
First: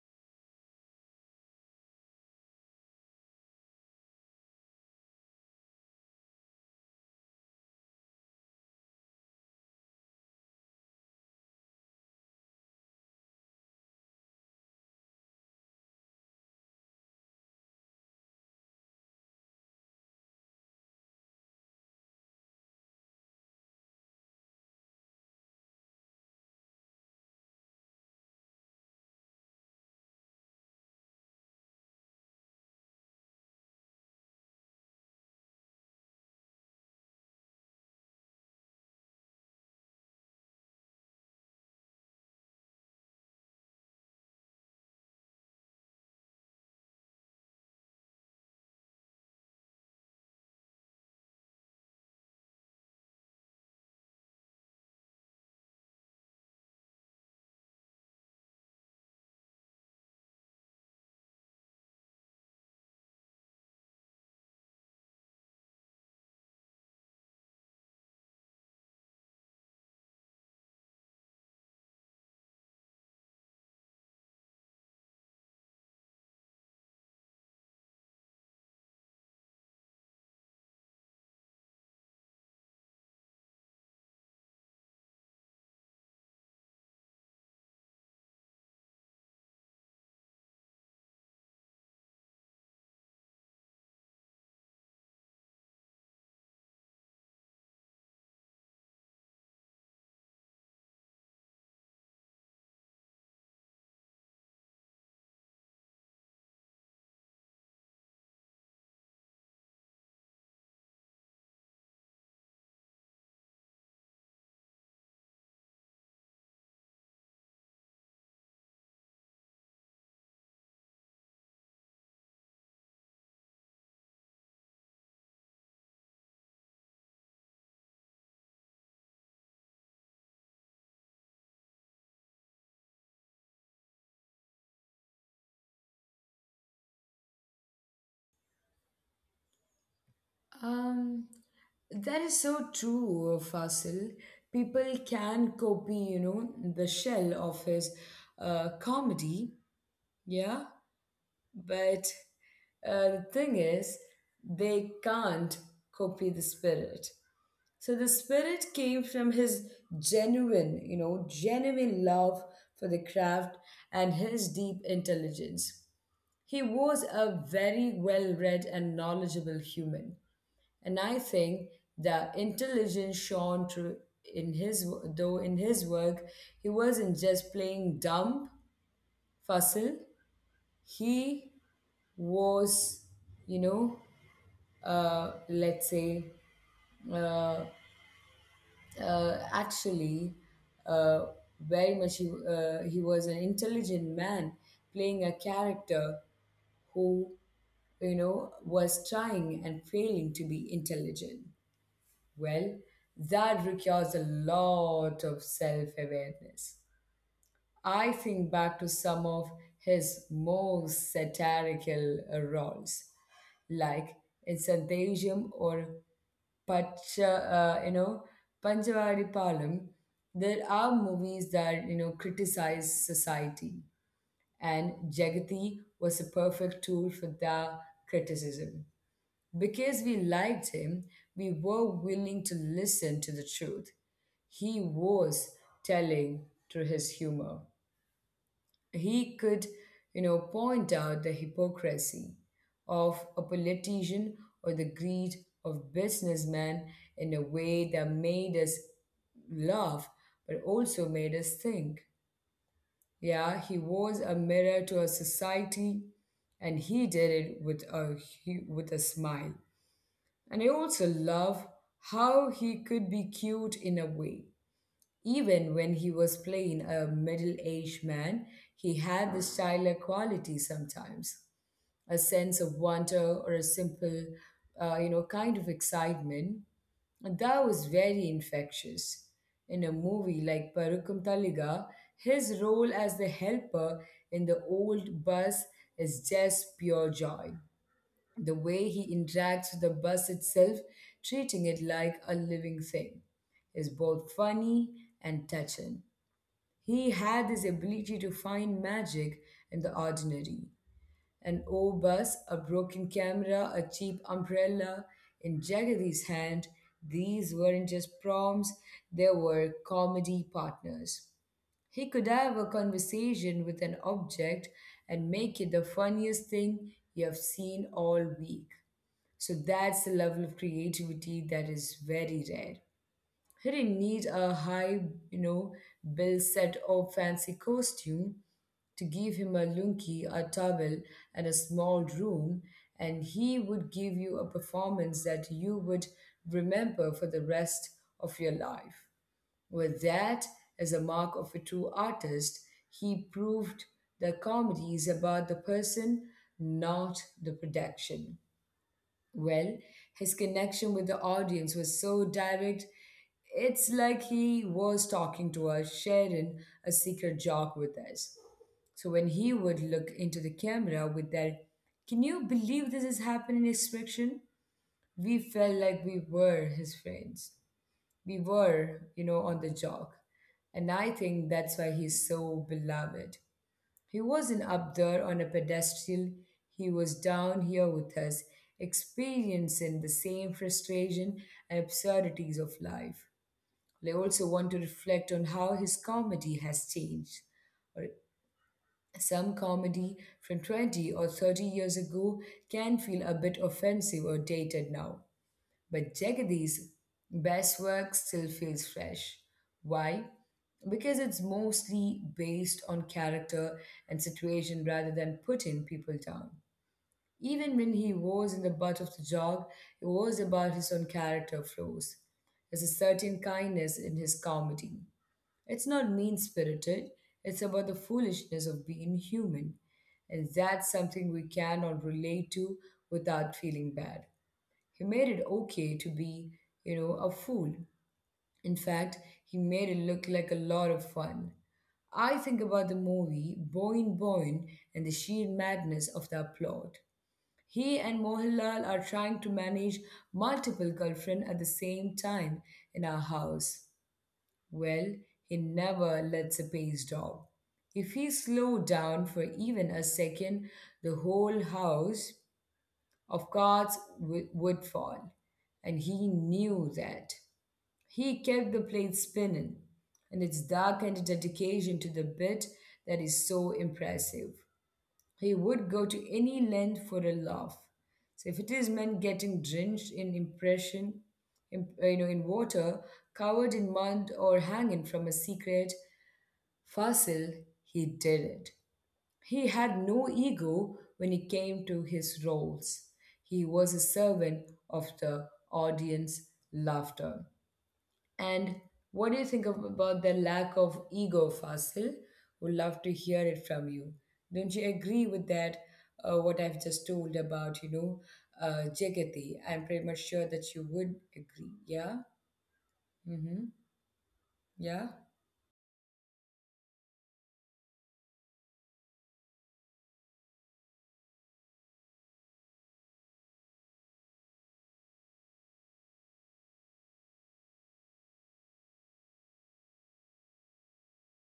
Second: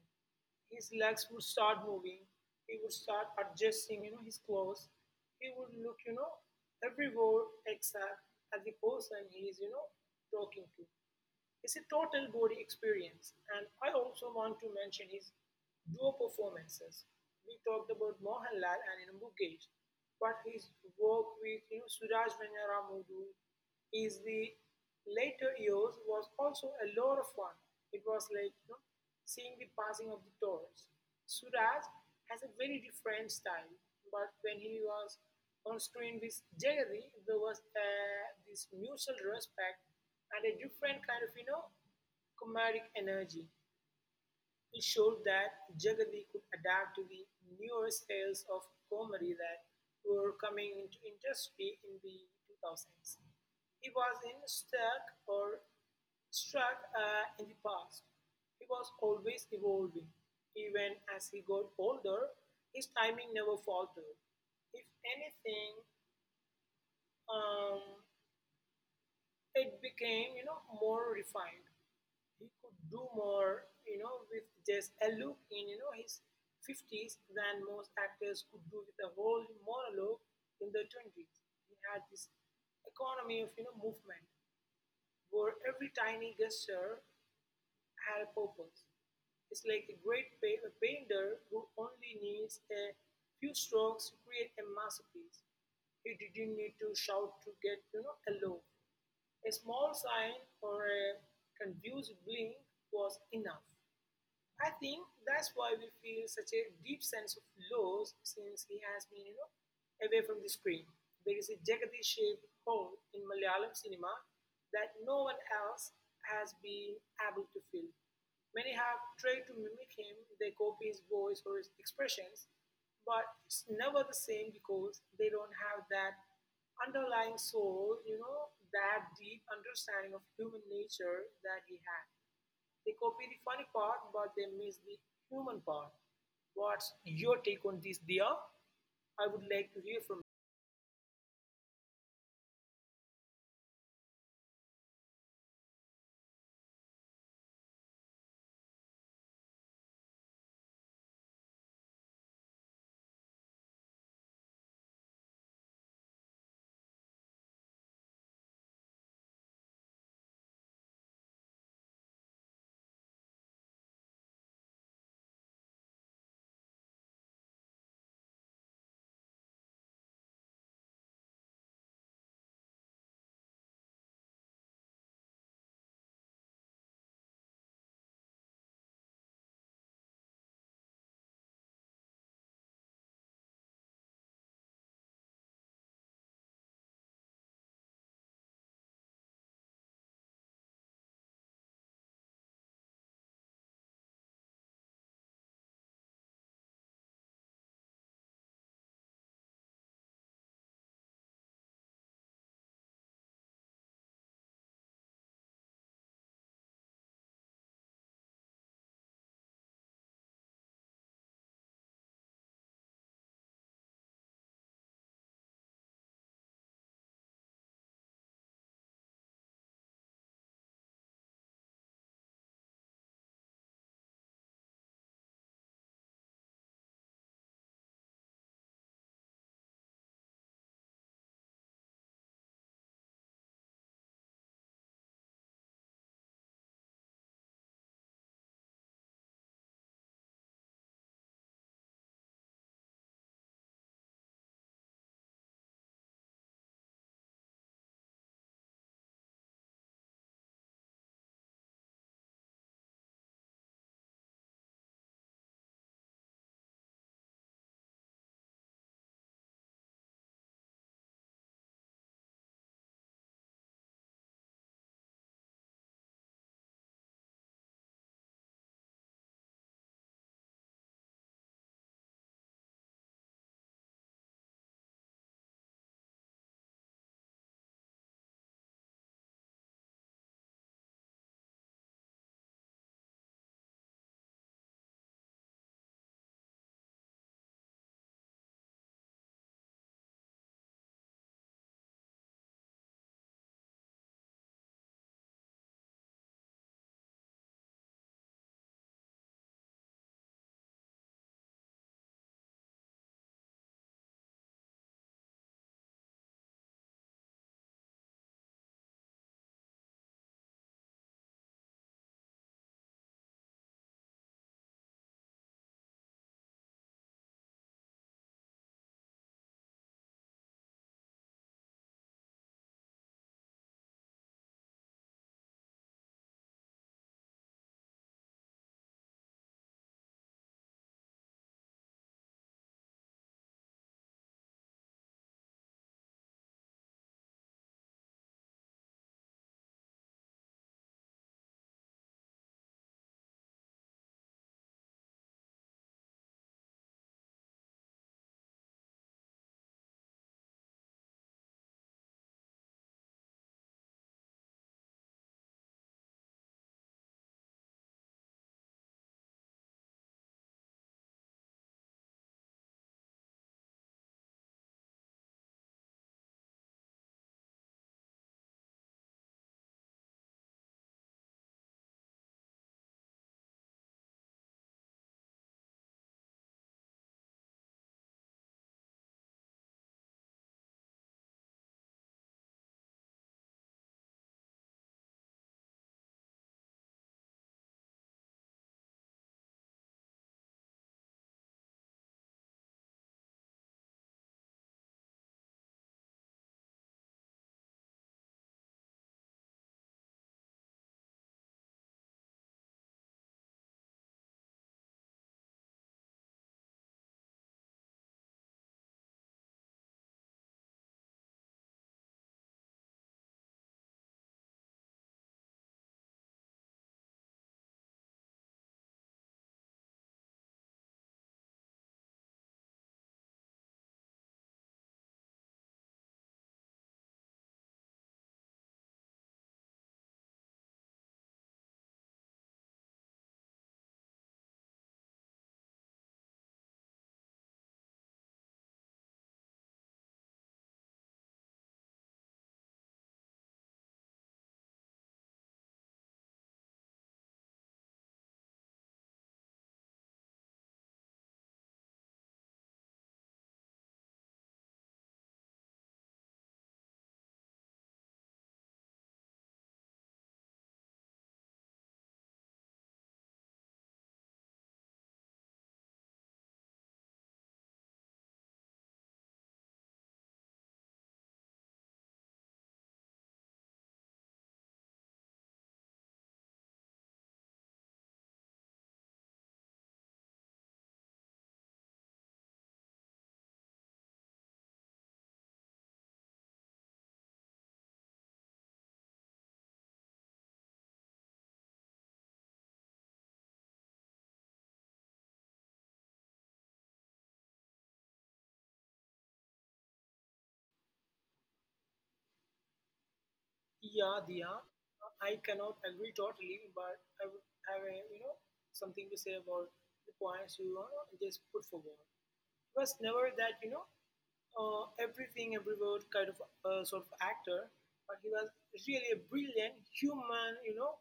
His legs would start moving, he would start adjusting, you know, his clothes. He would look, you know, everywhere except at the person he is, you know, talking to. It's a total body experience. And I also want to mention his duo performances. We talked about Mohanlal and, you know, Mukesh, but his work with, you know, Suraj Manyara Moodoo is the later years was also a lot of fun. It was like, you know, seeing the passing of the torch. Suraj has a very different style, but when he was on screen with Jerry, there was uh, this mutual respect and a different kind of, you know, comedic energy. It showed that Jagadi could adapt to the newer styles of comedy that were coming into industry in the two thousands. He was in stuck or struck uh, in the past. He was always evolving. Even as he got older, his timing never faltered. If anything, um, it became, you know more refined. He could do more, you know with just a look in, you know his fifties than most actors could do with a whole monologue in their twenties. He had this economy of, you know movement where every tiny gesture had a purpose. It's like a great pa- a painter who only needs a few strokes to create a masterpiece. He didn't need to shout to get, you know a loaf. A small sign or a confused blink was enough. I think that's why we feel such a deep sense of loss since he has been, you know, away from the screen. There is a Jagadish shaped hole in Malayalam cinema that no one else has been able to fill. Many have tried to mimic him, they copy his voice or his expressions, but it's never the same because they don't have that underlying soul, you know, that deep understanding of human nature that he had. They copy the funny part, but they miss the human part. What's your take on this, Dia? I would like to hear from Um, that is so true, Fasil. People can copy, you know, the shell of his uh, comedy. Yeah. But uh, the thing is, they can't copy the spirit. So the spirit came from his genuine, you know, genuine love for the craft and his deep intelligence. He was a very well read and knowledgeable human. And I think the intelligence shone through in his though in his work he wasn't just playing dumb fossil he was you know uh, let's say, uh, Uh, actually, uh, very much he, uh, he was an intelligent man playing a character who, you know, was trying and failing to be intelligent. Well, that requires a lot of self awareness. I think back to some of his most satirical uh, roles, like in Santasium or Pach, uh, you know, Panchavari Palam, there are movies that, you know, criticize society. And Jagati was a perfect tool for that criticism. Because we liked him, we were willing to listen to the truth he was telling through his humor he could, you know, point out the hypocrisy of a politician or the greed of businessmen in a way that made us laugh, but also made us think. Yeah, he was a mirror to our society, and he did it with a hu- with a smile. And I also love how he could be cute in a way even when he was playing a middle aged man, he had this childlike quality sometimes a sense of wonder or a simple, uh, you know, kind of excitement. And that was very infectious. In a movie like Parukum Taliga, his role as the helper in the old bus is just pure joy the way he interacts with the bus itself, treating it like a living thing, is both funny and touching. He had this ability to find magic in the ordinary. An old bus, a broken camera, a cheap umbrella. In Jagadi's hand, these weren't just prompts, they were comedy partners. He could have a conversation with an object and make it the funniest thing you have seen all week. So that's the level of creativity that is very rare. He didn't need a high, you know, bill set or fancy costume to give him a lunky, a towel, and a small room, and he would give you a performance that you would remember for the rest of your life. Well, that is a mark of a true artist. He proved that comedy is about the person, not the production. Well, his connection with the audience was so direct, it's like he was talking to us, sharing a secret joke with us. So when he would look into the camera with that, can you believe this is happening expression? We felt like we were his friends. We were, you know, on the joke. And I think that's why he's so beloved. He wasn't up there on a pedestal, he was down here with us, experiencing the same frustration and absurdities of life. I also want to reflect on how his comedy has changed. Or some comedy from twenty or thirty years ago can feel a bit offensive or dated now. But Jagadi's best work still feels fresh. Why? Because it's mostly based on character and situation rather than putting people down. Even when he was in the butt of the job, it was about his own character flaws. There's a certain kindness in his comedy. It's not mean spirited, it's about the foolishness of being human. And that's something we can all relate to without feeling bad. He made it okay to be, you know, a fool. In fact, he made it look like a lot of fun. I think about the movie Boin Boin and the sheer madness of that plot. He and Mohanlal are trying to manage multiple girlfriends at the same time in our house. Well, he never lets a pace down. If he slowed down for even a second, the whole house of cards w- would fall. And he knew that. He kept the plate spinning, and its darkened dedication to the bit that is so impressive. He would go to any length for a laugh. So if it is men getting drenched in impression, in, uh, you know, in water, covered in mud, or hanging from a secret fossil, he did it. He had no ego when it came to his roles. He was a servant of the audience laughter. And what do you think of, about the lack of ego, Fasil? Would love to hear it from you. Don't you agree with that? Uh, what I've just told about, you know, uh, Jagati. I'm pretty much sure that you would agree. Yeah. Mm-hmm. you. Yeah, Dia. Yeah. I cannot agree totally, but I would have a, you know something to say about the points, you know, just put forward. It was never that, you know uh, everything, every word kind of uh, sort of actor, but he was really a brilliant human, you know,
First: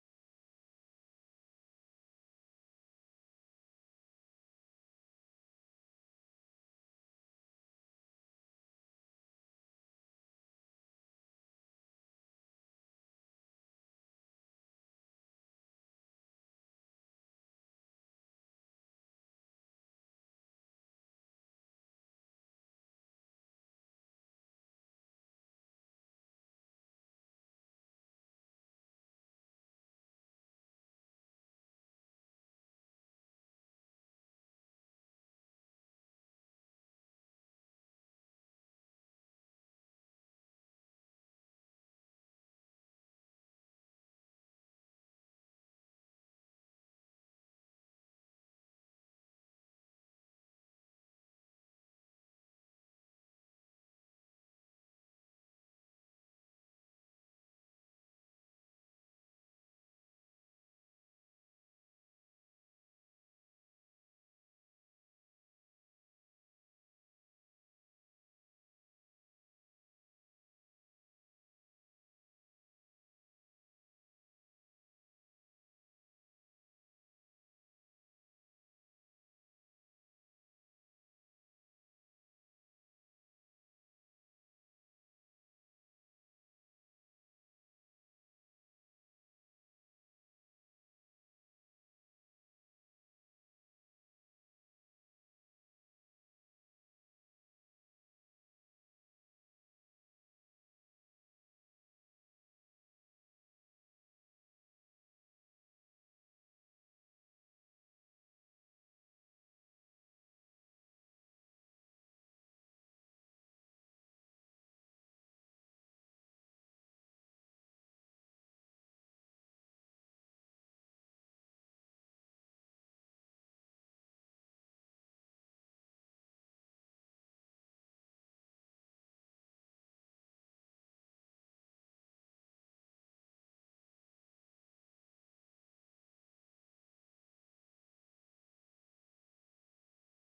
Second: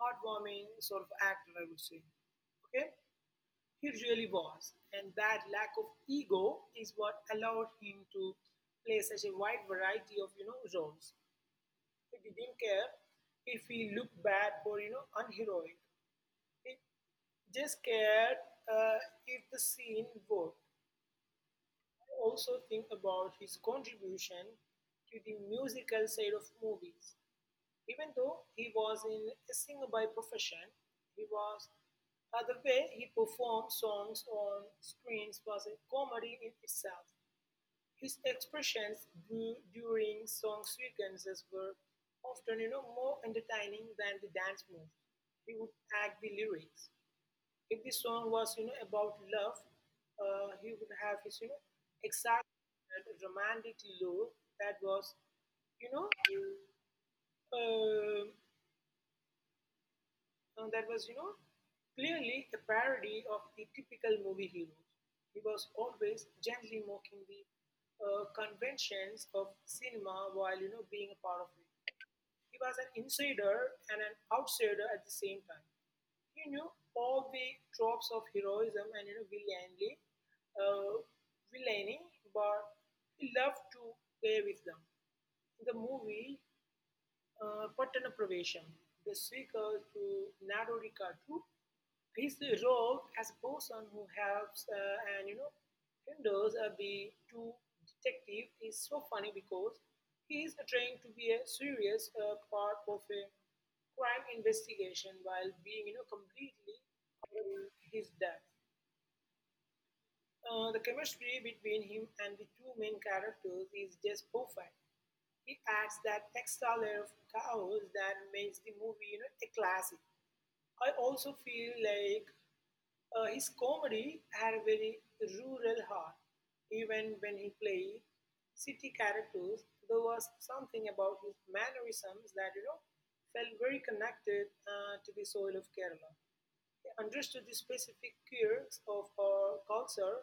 heartwarming sort of actor, I would say. Okay, he really was, and that lack of ego is what allowed him to play such a wide variety of you know roles. He didn't care if he looked bad or you know unheroic. He just cared uh, if the scene worked. I also think about his contribution to the musical side of movies. Even though he was in a singer by profession, he was, uh, the way he performed songs on screens was a comedy in itself. His expressions du- during song sequences were often, you know, more entertaining than the dance moves. He would act the lyrics. If the song was, you know, about love, uh, he would have his, you know, exaggerated romantic lure that was, you know, uh, and that was, you know, clearly a parody of the typical movie hero. He was always gently mocking the uh, conventions of cinema while, you know, being a part of it. He was an insider and an outsider at the same time. He knew all the tropes of heroism and, you know, villainy, uh, villainy, but he loved to play with them. In the movie, uh, Pattana Pravesham, the seeker to Nadorikattu, is robbed as a person who helps uh, and you know hinders uh, the two detective is so funny because he is trying to be a serious uh, part of a crime investigation while being you know completely in his depth. Uh, the chemistry between him and the two main characters is just perfect. It adds that extra layer of chaos that makes the movie, you know, a classic. I also feel like uh, his comedy had a very rural heart. Even when he played city characters, there was something about his mannerisms that you know felt very connected uh, to the soil of Kerala understood the specific quirks of our culture,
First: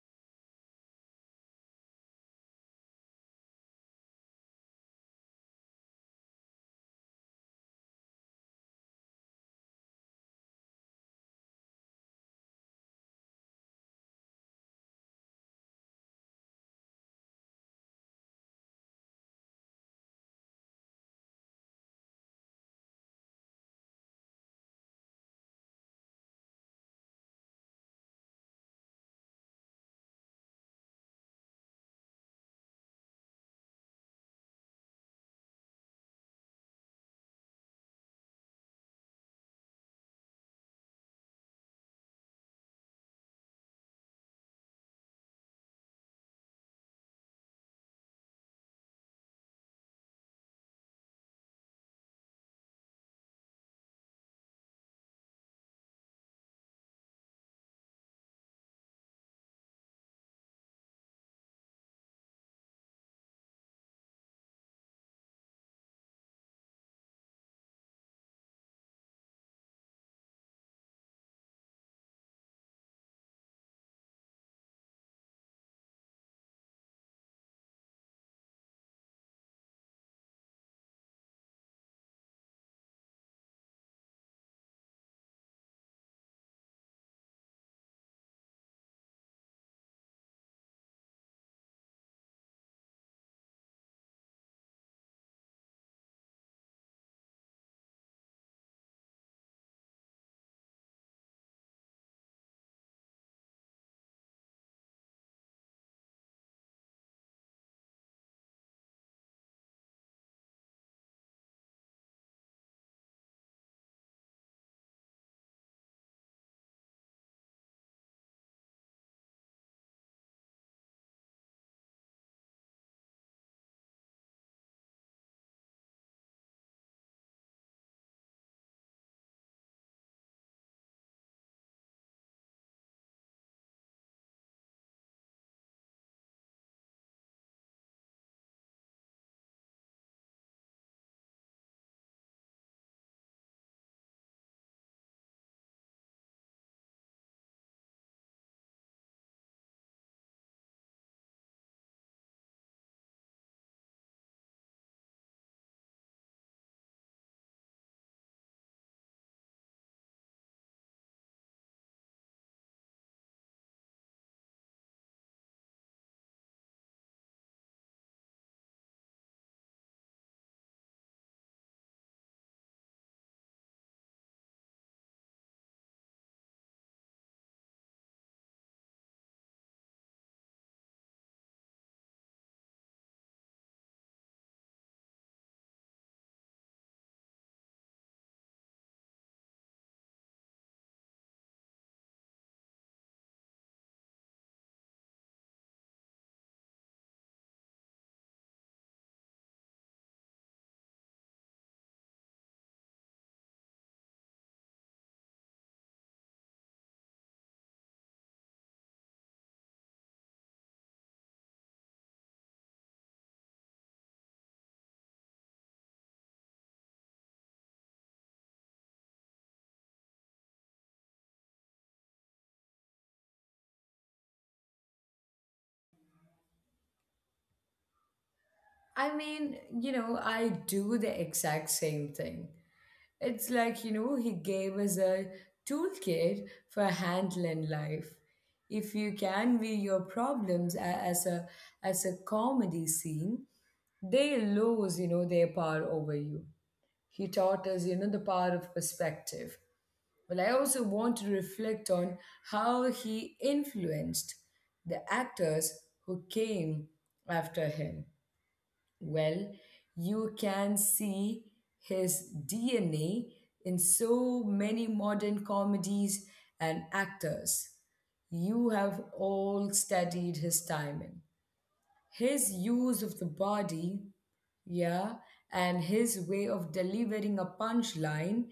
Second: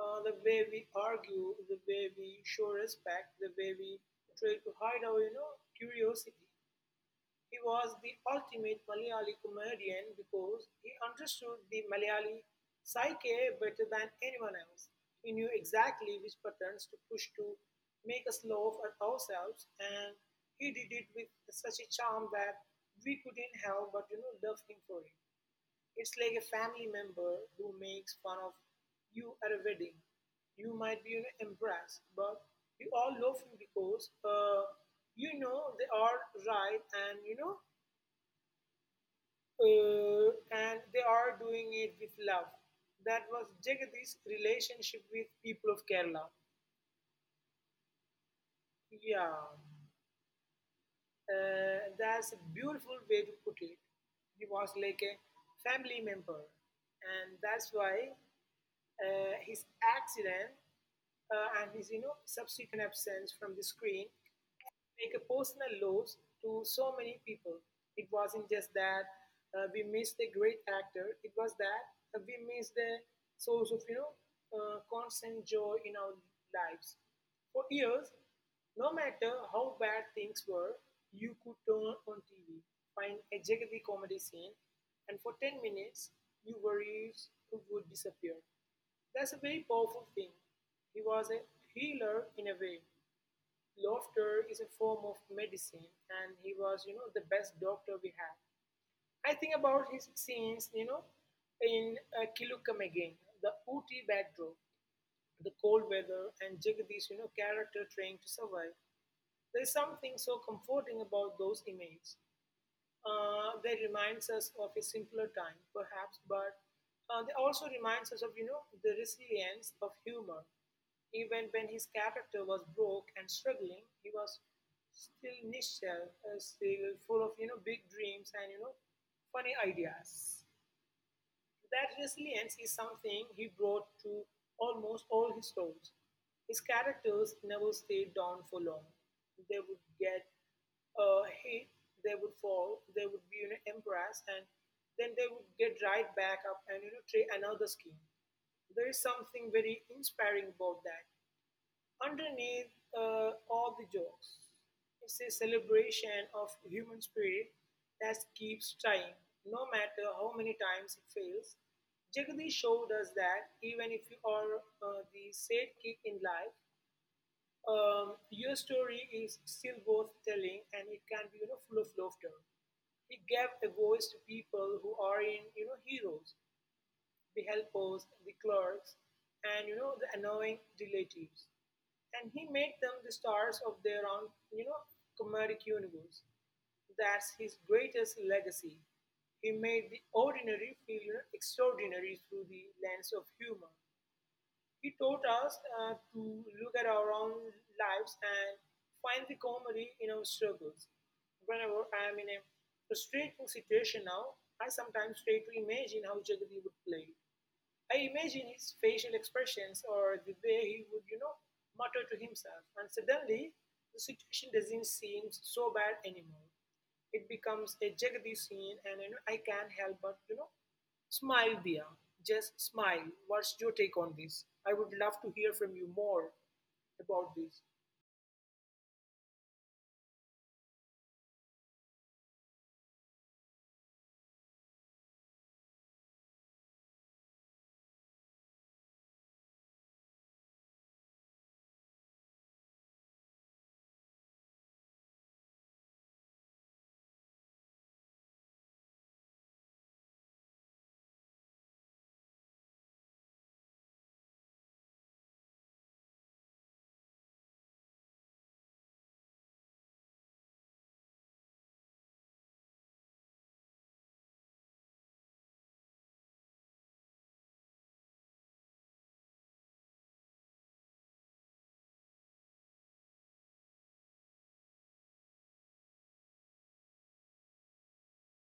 uh, the way we argue, the way we show respect, the way we try to hide our, you know, curiosity. He was the ultimate Malayali comedian because he understood the Malayali psyche better than anyone else. He knew exactly which buttons to push to make us laugh at ourselves, and he did it with such a charm that we couldn't help but you know love him for it. It's like a family member who makes fun of you at a wedding. You might be, you know, embarrassed, but you all love him because uh, you know they are right and you know uh, and they are doing it with love. That was Jagadish's relationship with people of Kerala. Yeah, uh, that's a beautiful way to put it. He was like a family member, and that's why uh, his accident uh, and his you know subsequent absence from the screen, make a personal loss to so many people. It wasn't just that uh, we missed a great actor; it was that uh, we missed the source of you know uh, constant joy in our lives. For years, no matter how bad things were, you could turn on T V, find a Jagadi comedy scene, and for ten minutes, your worries would disappear. That's a very powerful thing. He was a healer in a way. Laughter is a form of medicine, and he was you know the best doctor we had. I think about his scenes you know in uh, Kilukam again. The Ooty backdrop, the cold weather, and Jagadish you know character trying to survive. There's something so comforting about those images. Uh, they reminds us of a simpler time, perhaps, but uh, they also reminds us of you know the resilience of humor. Even when his character was broke and struggling, he was still niche, uh, still full of you know big dreams and you know funny ideas. That resilience is something he brought to almost all his roles. His characters never stayed down for long. They would get uh, hit, they would fall, they would be, you know, embarrassed, and then they would get right back up and you know try another scheme. There is something very inspiring about that. Underneath uh, all the jokes, it's a celebration of human spirit that keeps trying, no matter how many times it fails. Jagadish showed us that even if you are uh, the sad kid in life, um, your story is still worth telling and it can be, you know, full of laughter. He gave a voice to people who are in you know heroes the helpers, the clerks, and you know the annoying relatives. And he made them the stars of their own, you know, comedic universe. That's his greatest legacy. He made the ordinary feel extraordinary through the lens of humor. He taught us uh, to look at our own lives and find the comedy in our struggles. Whenever I am in a stressful situation now, I sometimes try to imagine how Jagadi would play. I imagine his facial expressions or the way he would, you know, mutter to himself. And suddenly, the situation doesn't seem so bad anymore. It becomes a Jagadish scene, and you know, I can't help but, you know, smile, Dia. Just smile. What's your take on this? I would love to hear from you more about this. I mean, you know, I do the exact same thing. It's like, you know, he gave us a toolkit for handling life. If you can view your problems a- as a as a comedy scene, they lose, you know, their power over you. He taught us, you know, the power of perspective. Well, I also want to reflect on how he influenced the actors who came after him. Well, you can see his D N A in so many modern comedies and actors. You have all studied his timing, his use of the body, yeah, and his way of delivering a punchline.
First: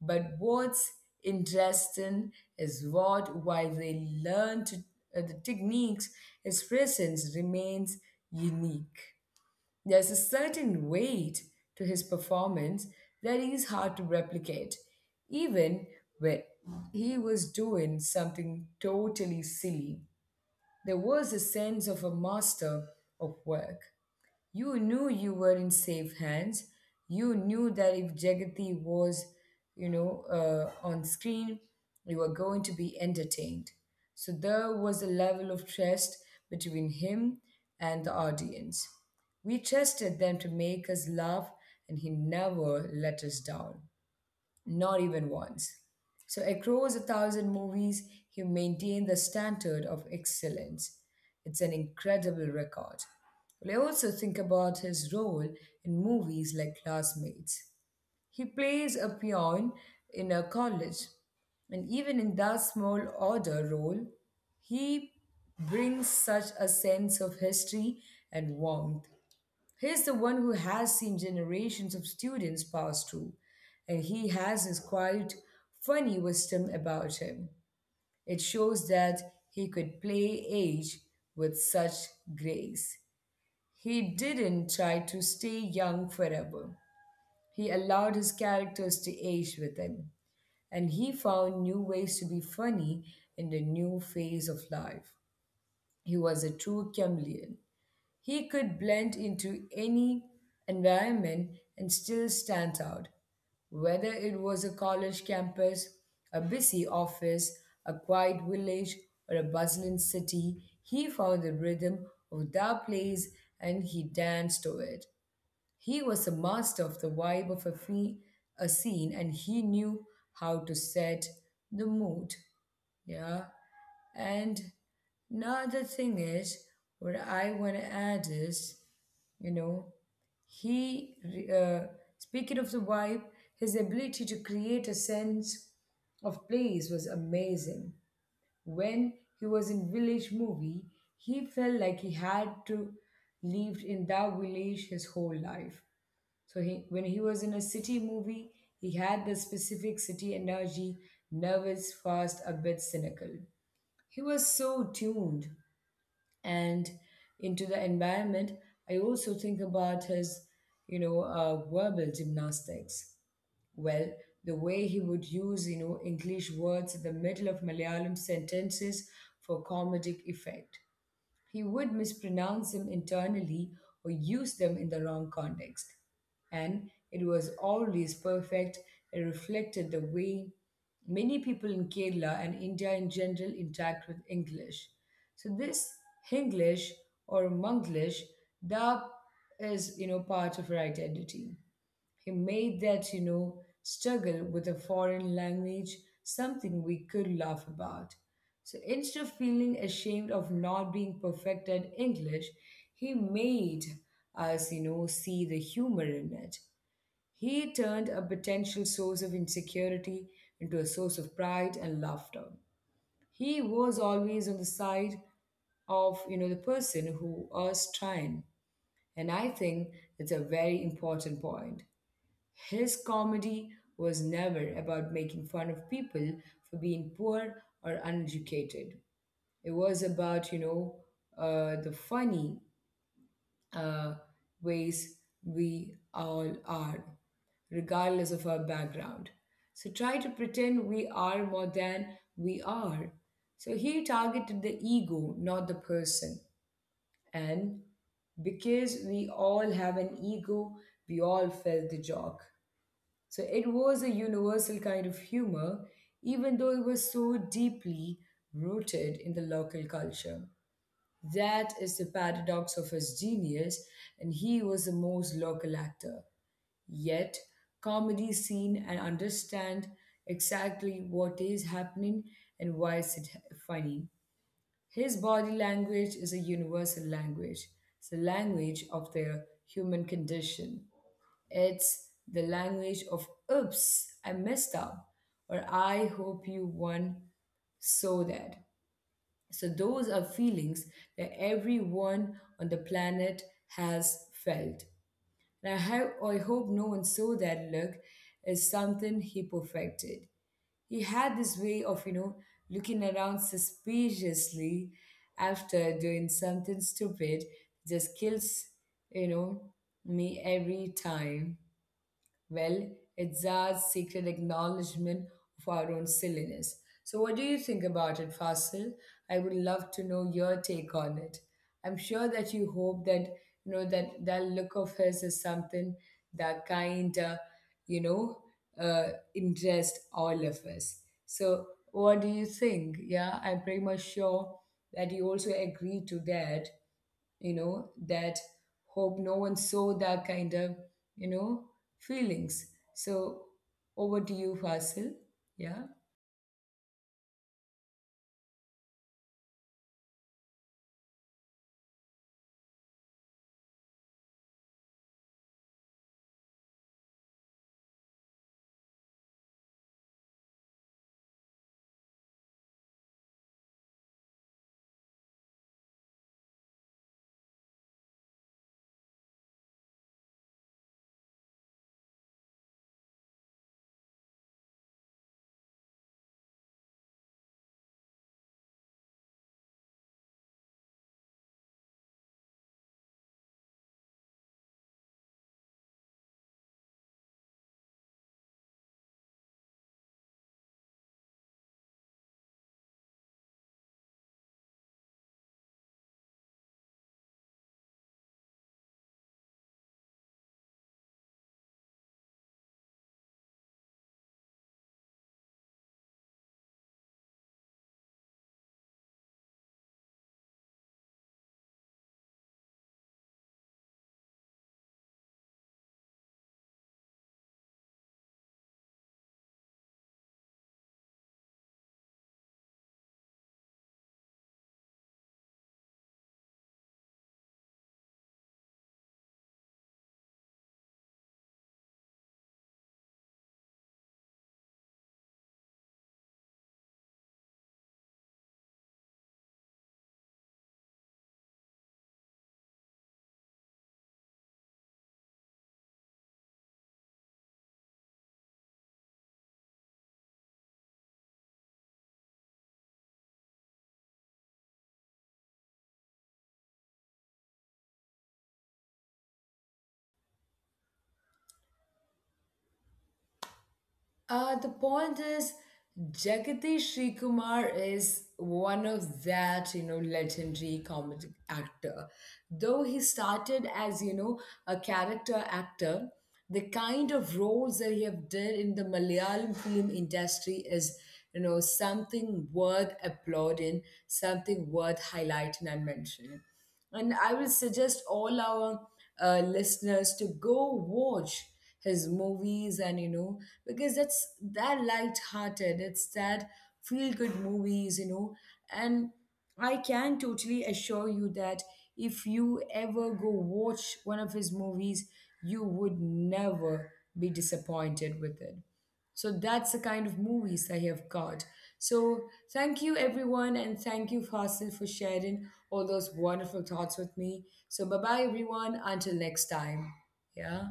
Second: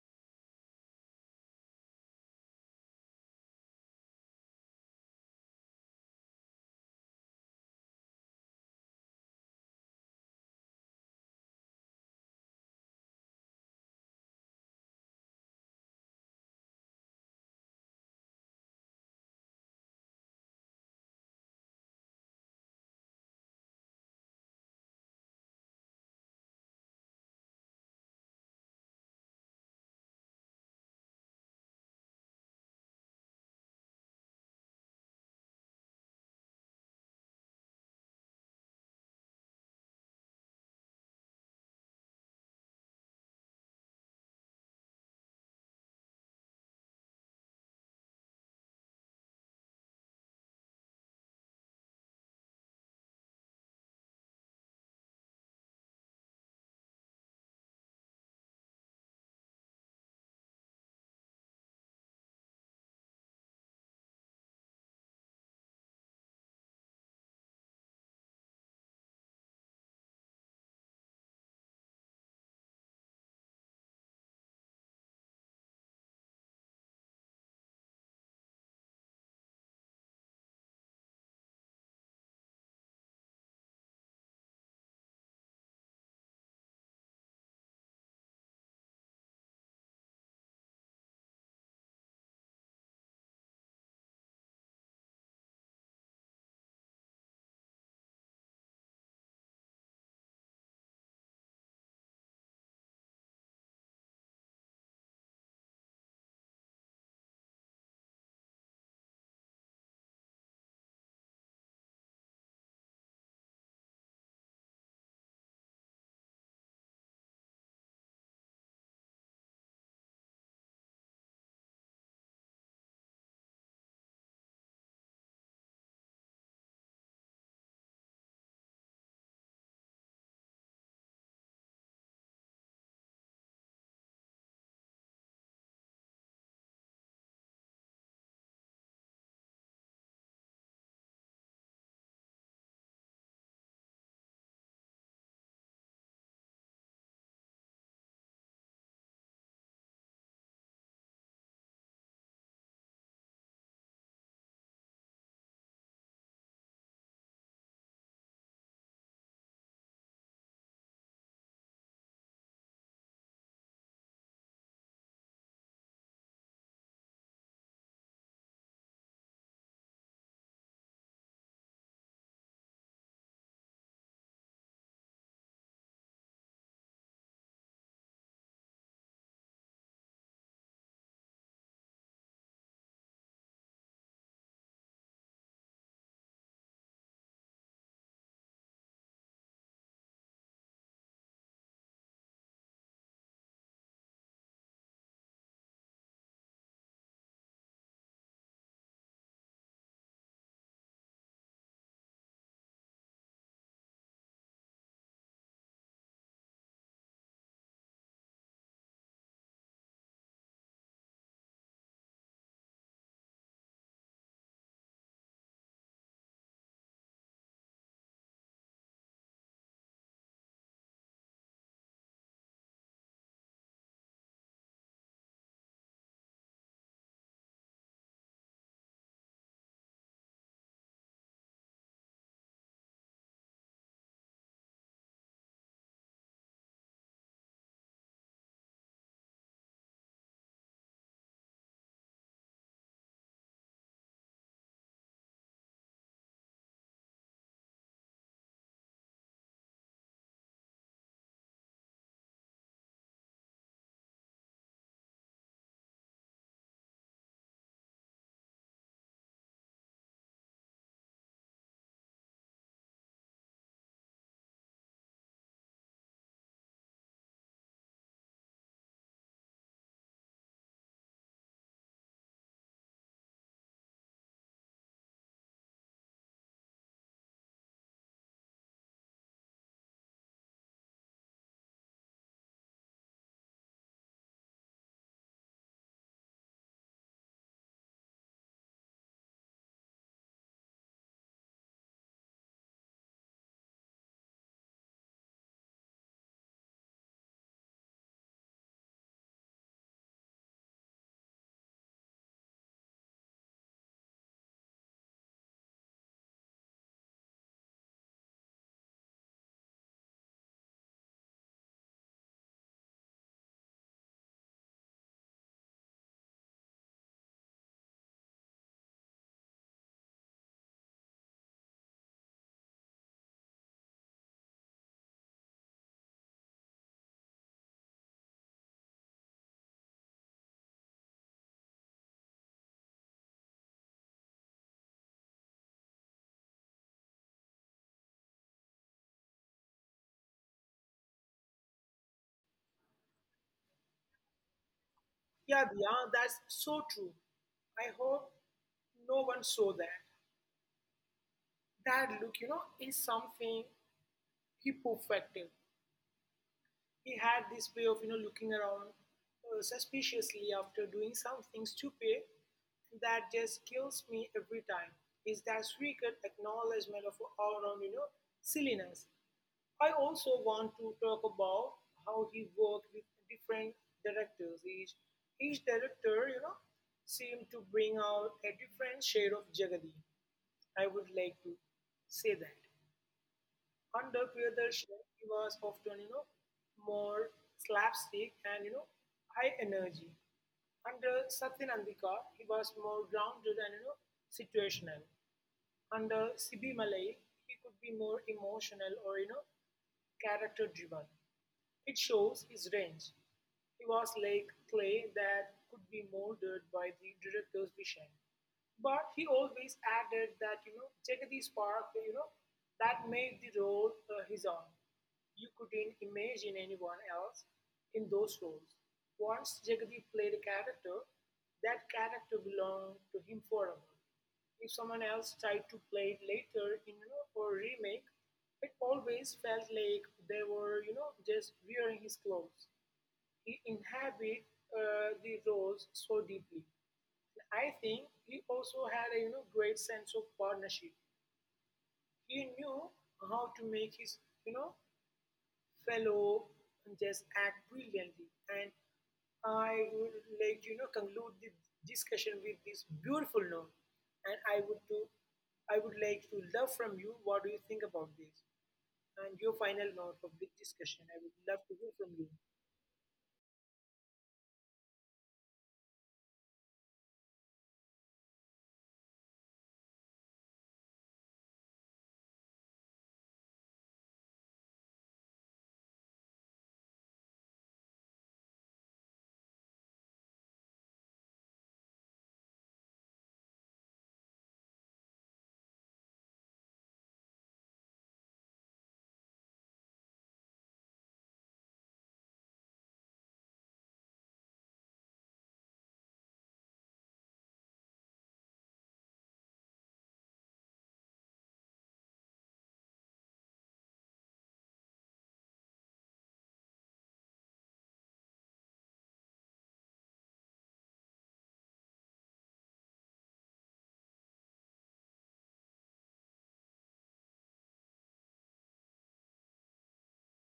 But what's interesting is what, while they learn to, uh, the techniques, his presence remains unique. There's a certain weight to his performance that is hard to replicate, even when he was doing something totally silly. There was a sense of a master of work. You knew you were in safe hands. You knew that if Jagati was, you know, uh, on screen, you were going to be entertained. So there was a level of trust between him and the audience. We trusted them to make us laugh, and he never let us down. Not even once. So, across a thousand movies, he maintained the standard of excellence. It's an incredible record. I also think about his role in movies like Classmates. He plays a peon in a college, and even in that small order role, he brings such a sense of history and warmth. He's the one who has seen generations of students pass through, and he has this quite funny wisdom about him. It shows that he could play age with such grace. He didn't try to stay young forever. He allowed his characters to age with him, and he found new ways to be funny in the new phase of life. He was a true chameleon. He could blend into any environment and still stand out, whether it was a college campus, a busy office, a quiet village, or a bustling city. He found the rhythm of that place and he danced to it. He was a master of the vibe of a, fe- a scene and he knew how to set the mood. Yeah. And now the thing is, what I want to add is, you know, he, re- uh, speaking of the vibe, his ability to create a sense of place was amazing. When he was in Village Movie, he felt like he had to lived in that village his whole life. So he, when he was in a city movie, he had the specific city energy, nervous, fast, a bit cynical he was so tuned and into the environment. I also think about his you know uh, verbal gymnastics. Well, the way he would use you know english words in the middle of malayalam sentences for comedic effect, he would mispronounce them internally or use them in the wrong context. And it was always perfect. It reflected the way many people in Kerala and India in general interact with English. So this Hinglish or Monglish, that is, you know, part of our identity. He made that you know, struggle with a foreign language something we could laugh about. So instead of feeling ashamed of not being perfect at English, he made us you know, see the humor in it. He turned a potential source of insecurity into a source of pride and laughter. He was always on the side of you know, the person who was trying. And I think that's a very important point. His comedy was never about making fun of people for being poor or uneducated. It was about, you know, uh, the funny uh, ways we all are, regardless of our background. So try to pretend we are more than we are. So he targeted the ego, not the person. And because we all have an ego, we all felt the joke. So it was a universal kind of humor, even though it was so deeply rooted in the local culture. That is the paradox of his genius, and he was the most local actor. Yet, comedy seen and understand exactly what is happening and why is it funny. His body language is a universal language. It's the language of the human condition. It's the language of oops, I messed up, or I hope you won so that. So those are feelings that everyone on the planet has felt. And I, ho- I hope no one saw that look as something he perfected. He had this way of you know, looking around suspiciously after doing something stupid, just kills you know, me every time. Well, it's our secret acknowledgement of our own silliness. So, what do you think about it, Fasil? I would love to know your take on it. I'm sure that you hope that you know that that look of his is something that kind of you know uh, interest all of us. So, what do you think? Yeah, I'm pretty much sure that you also agree to that you know, that hope no one saw that kind of you know, feelings. So over to you, Fasil. Yeah, Yeah. Dia, that's so true. I hope no one saw that. That look, you know, is something he perfected. He had this way of you know looking around uh, suspiciously after doing something stupid that just kills me every time. Is that secret acknowledgement of our own you know silliness? I also want to talk about how he worked with different directors. Each each director you know seemed to bring out a different shade of Jagadi. I would like to say that. Under Priyadarshini, he was often, you know, more slapstick and, you know, high energy. Under Satyan he was more grounded and, you know, situational. Under Sibi Malai, he could be more emotional or, you know, character driven. It shows his range. He was like clay that could be molded by the director's vision. But he always added that, you know, Jagadi's spark, you know, that made the role uh, his own. You couldn't imagine anyone else in those roles. Once Jagadi played a character, that character belonged to him forever. If someone else tried to play it later in, you know, for a remake, it always felt like they were, you know, just wearing his clothes. He inhabit uh, the roles so deeply. I think he also had a you know great sense of partnership. He knew how to make his you know fellow just act brilliantly. And I would like, you know, conclude the discussion with this beautiful note. And I would to I would like to love from you what do you think about this? And your final note of this discussion. I would love to hear from you. Uh, the point is, Jagadish Srikumar is one of that you know, legendary comedic actor. Though he started as you know, a character actor, the kind of roles that he have did in the Malayalam film industry is you know, something worth applauding, something worth highlighting and mentioning. And I would suggest all our uh, listeners to go watch his movies, and you know because that's that light-hearted, it's that feel-good movies, you know and I can totally assure you that if you ever go watch one of his movies, you would never be disappointed with it. So that's the kind of movies I have got. So thank you everyone and thank you Fasil for sharing all those wonderful thoughts with me. So bye bye everyone until next time. Yeah.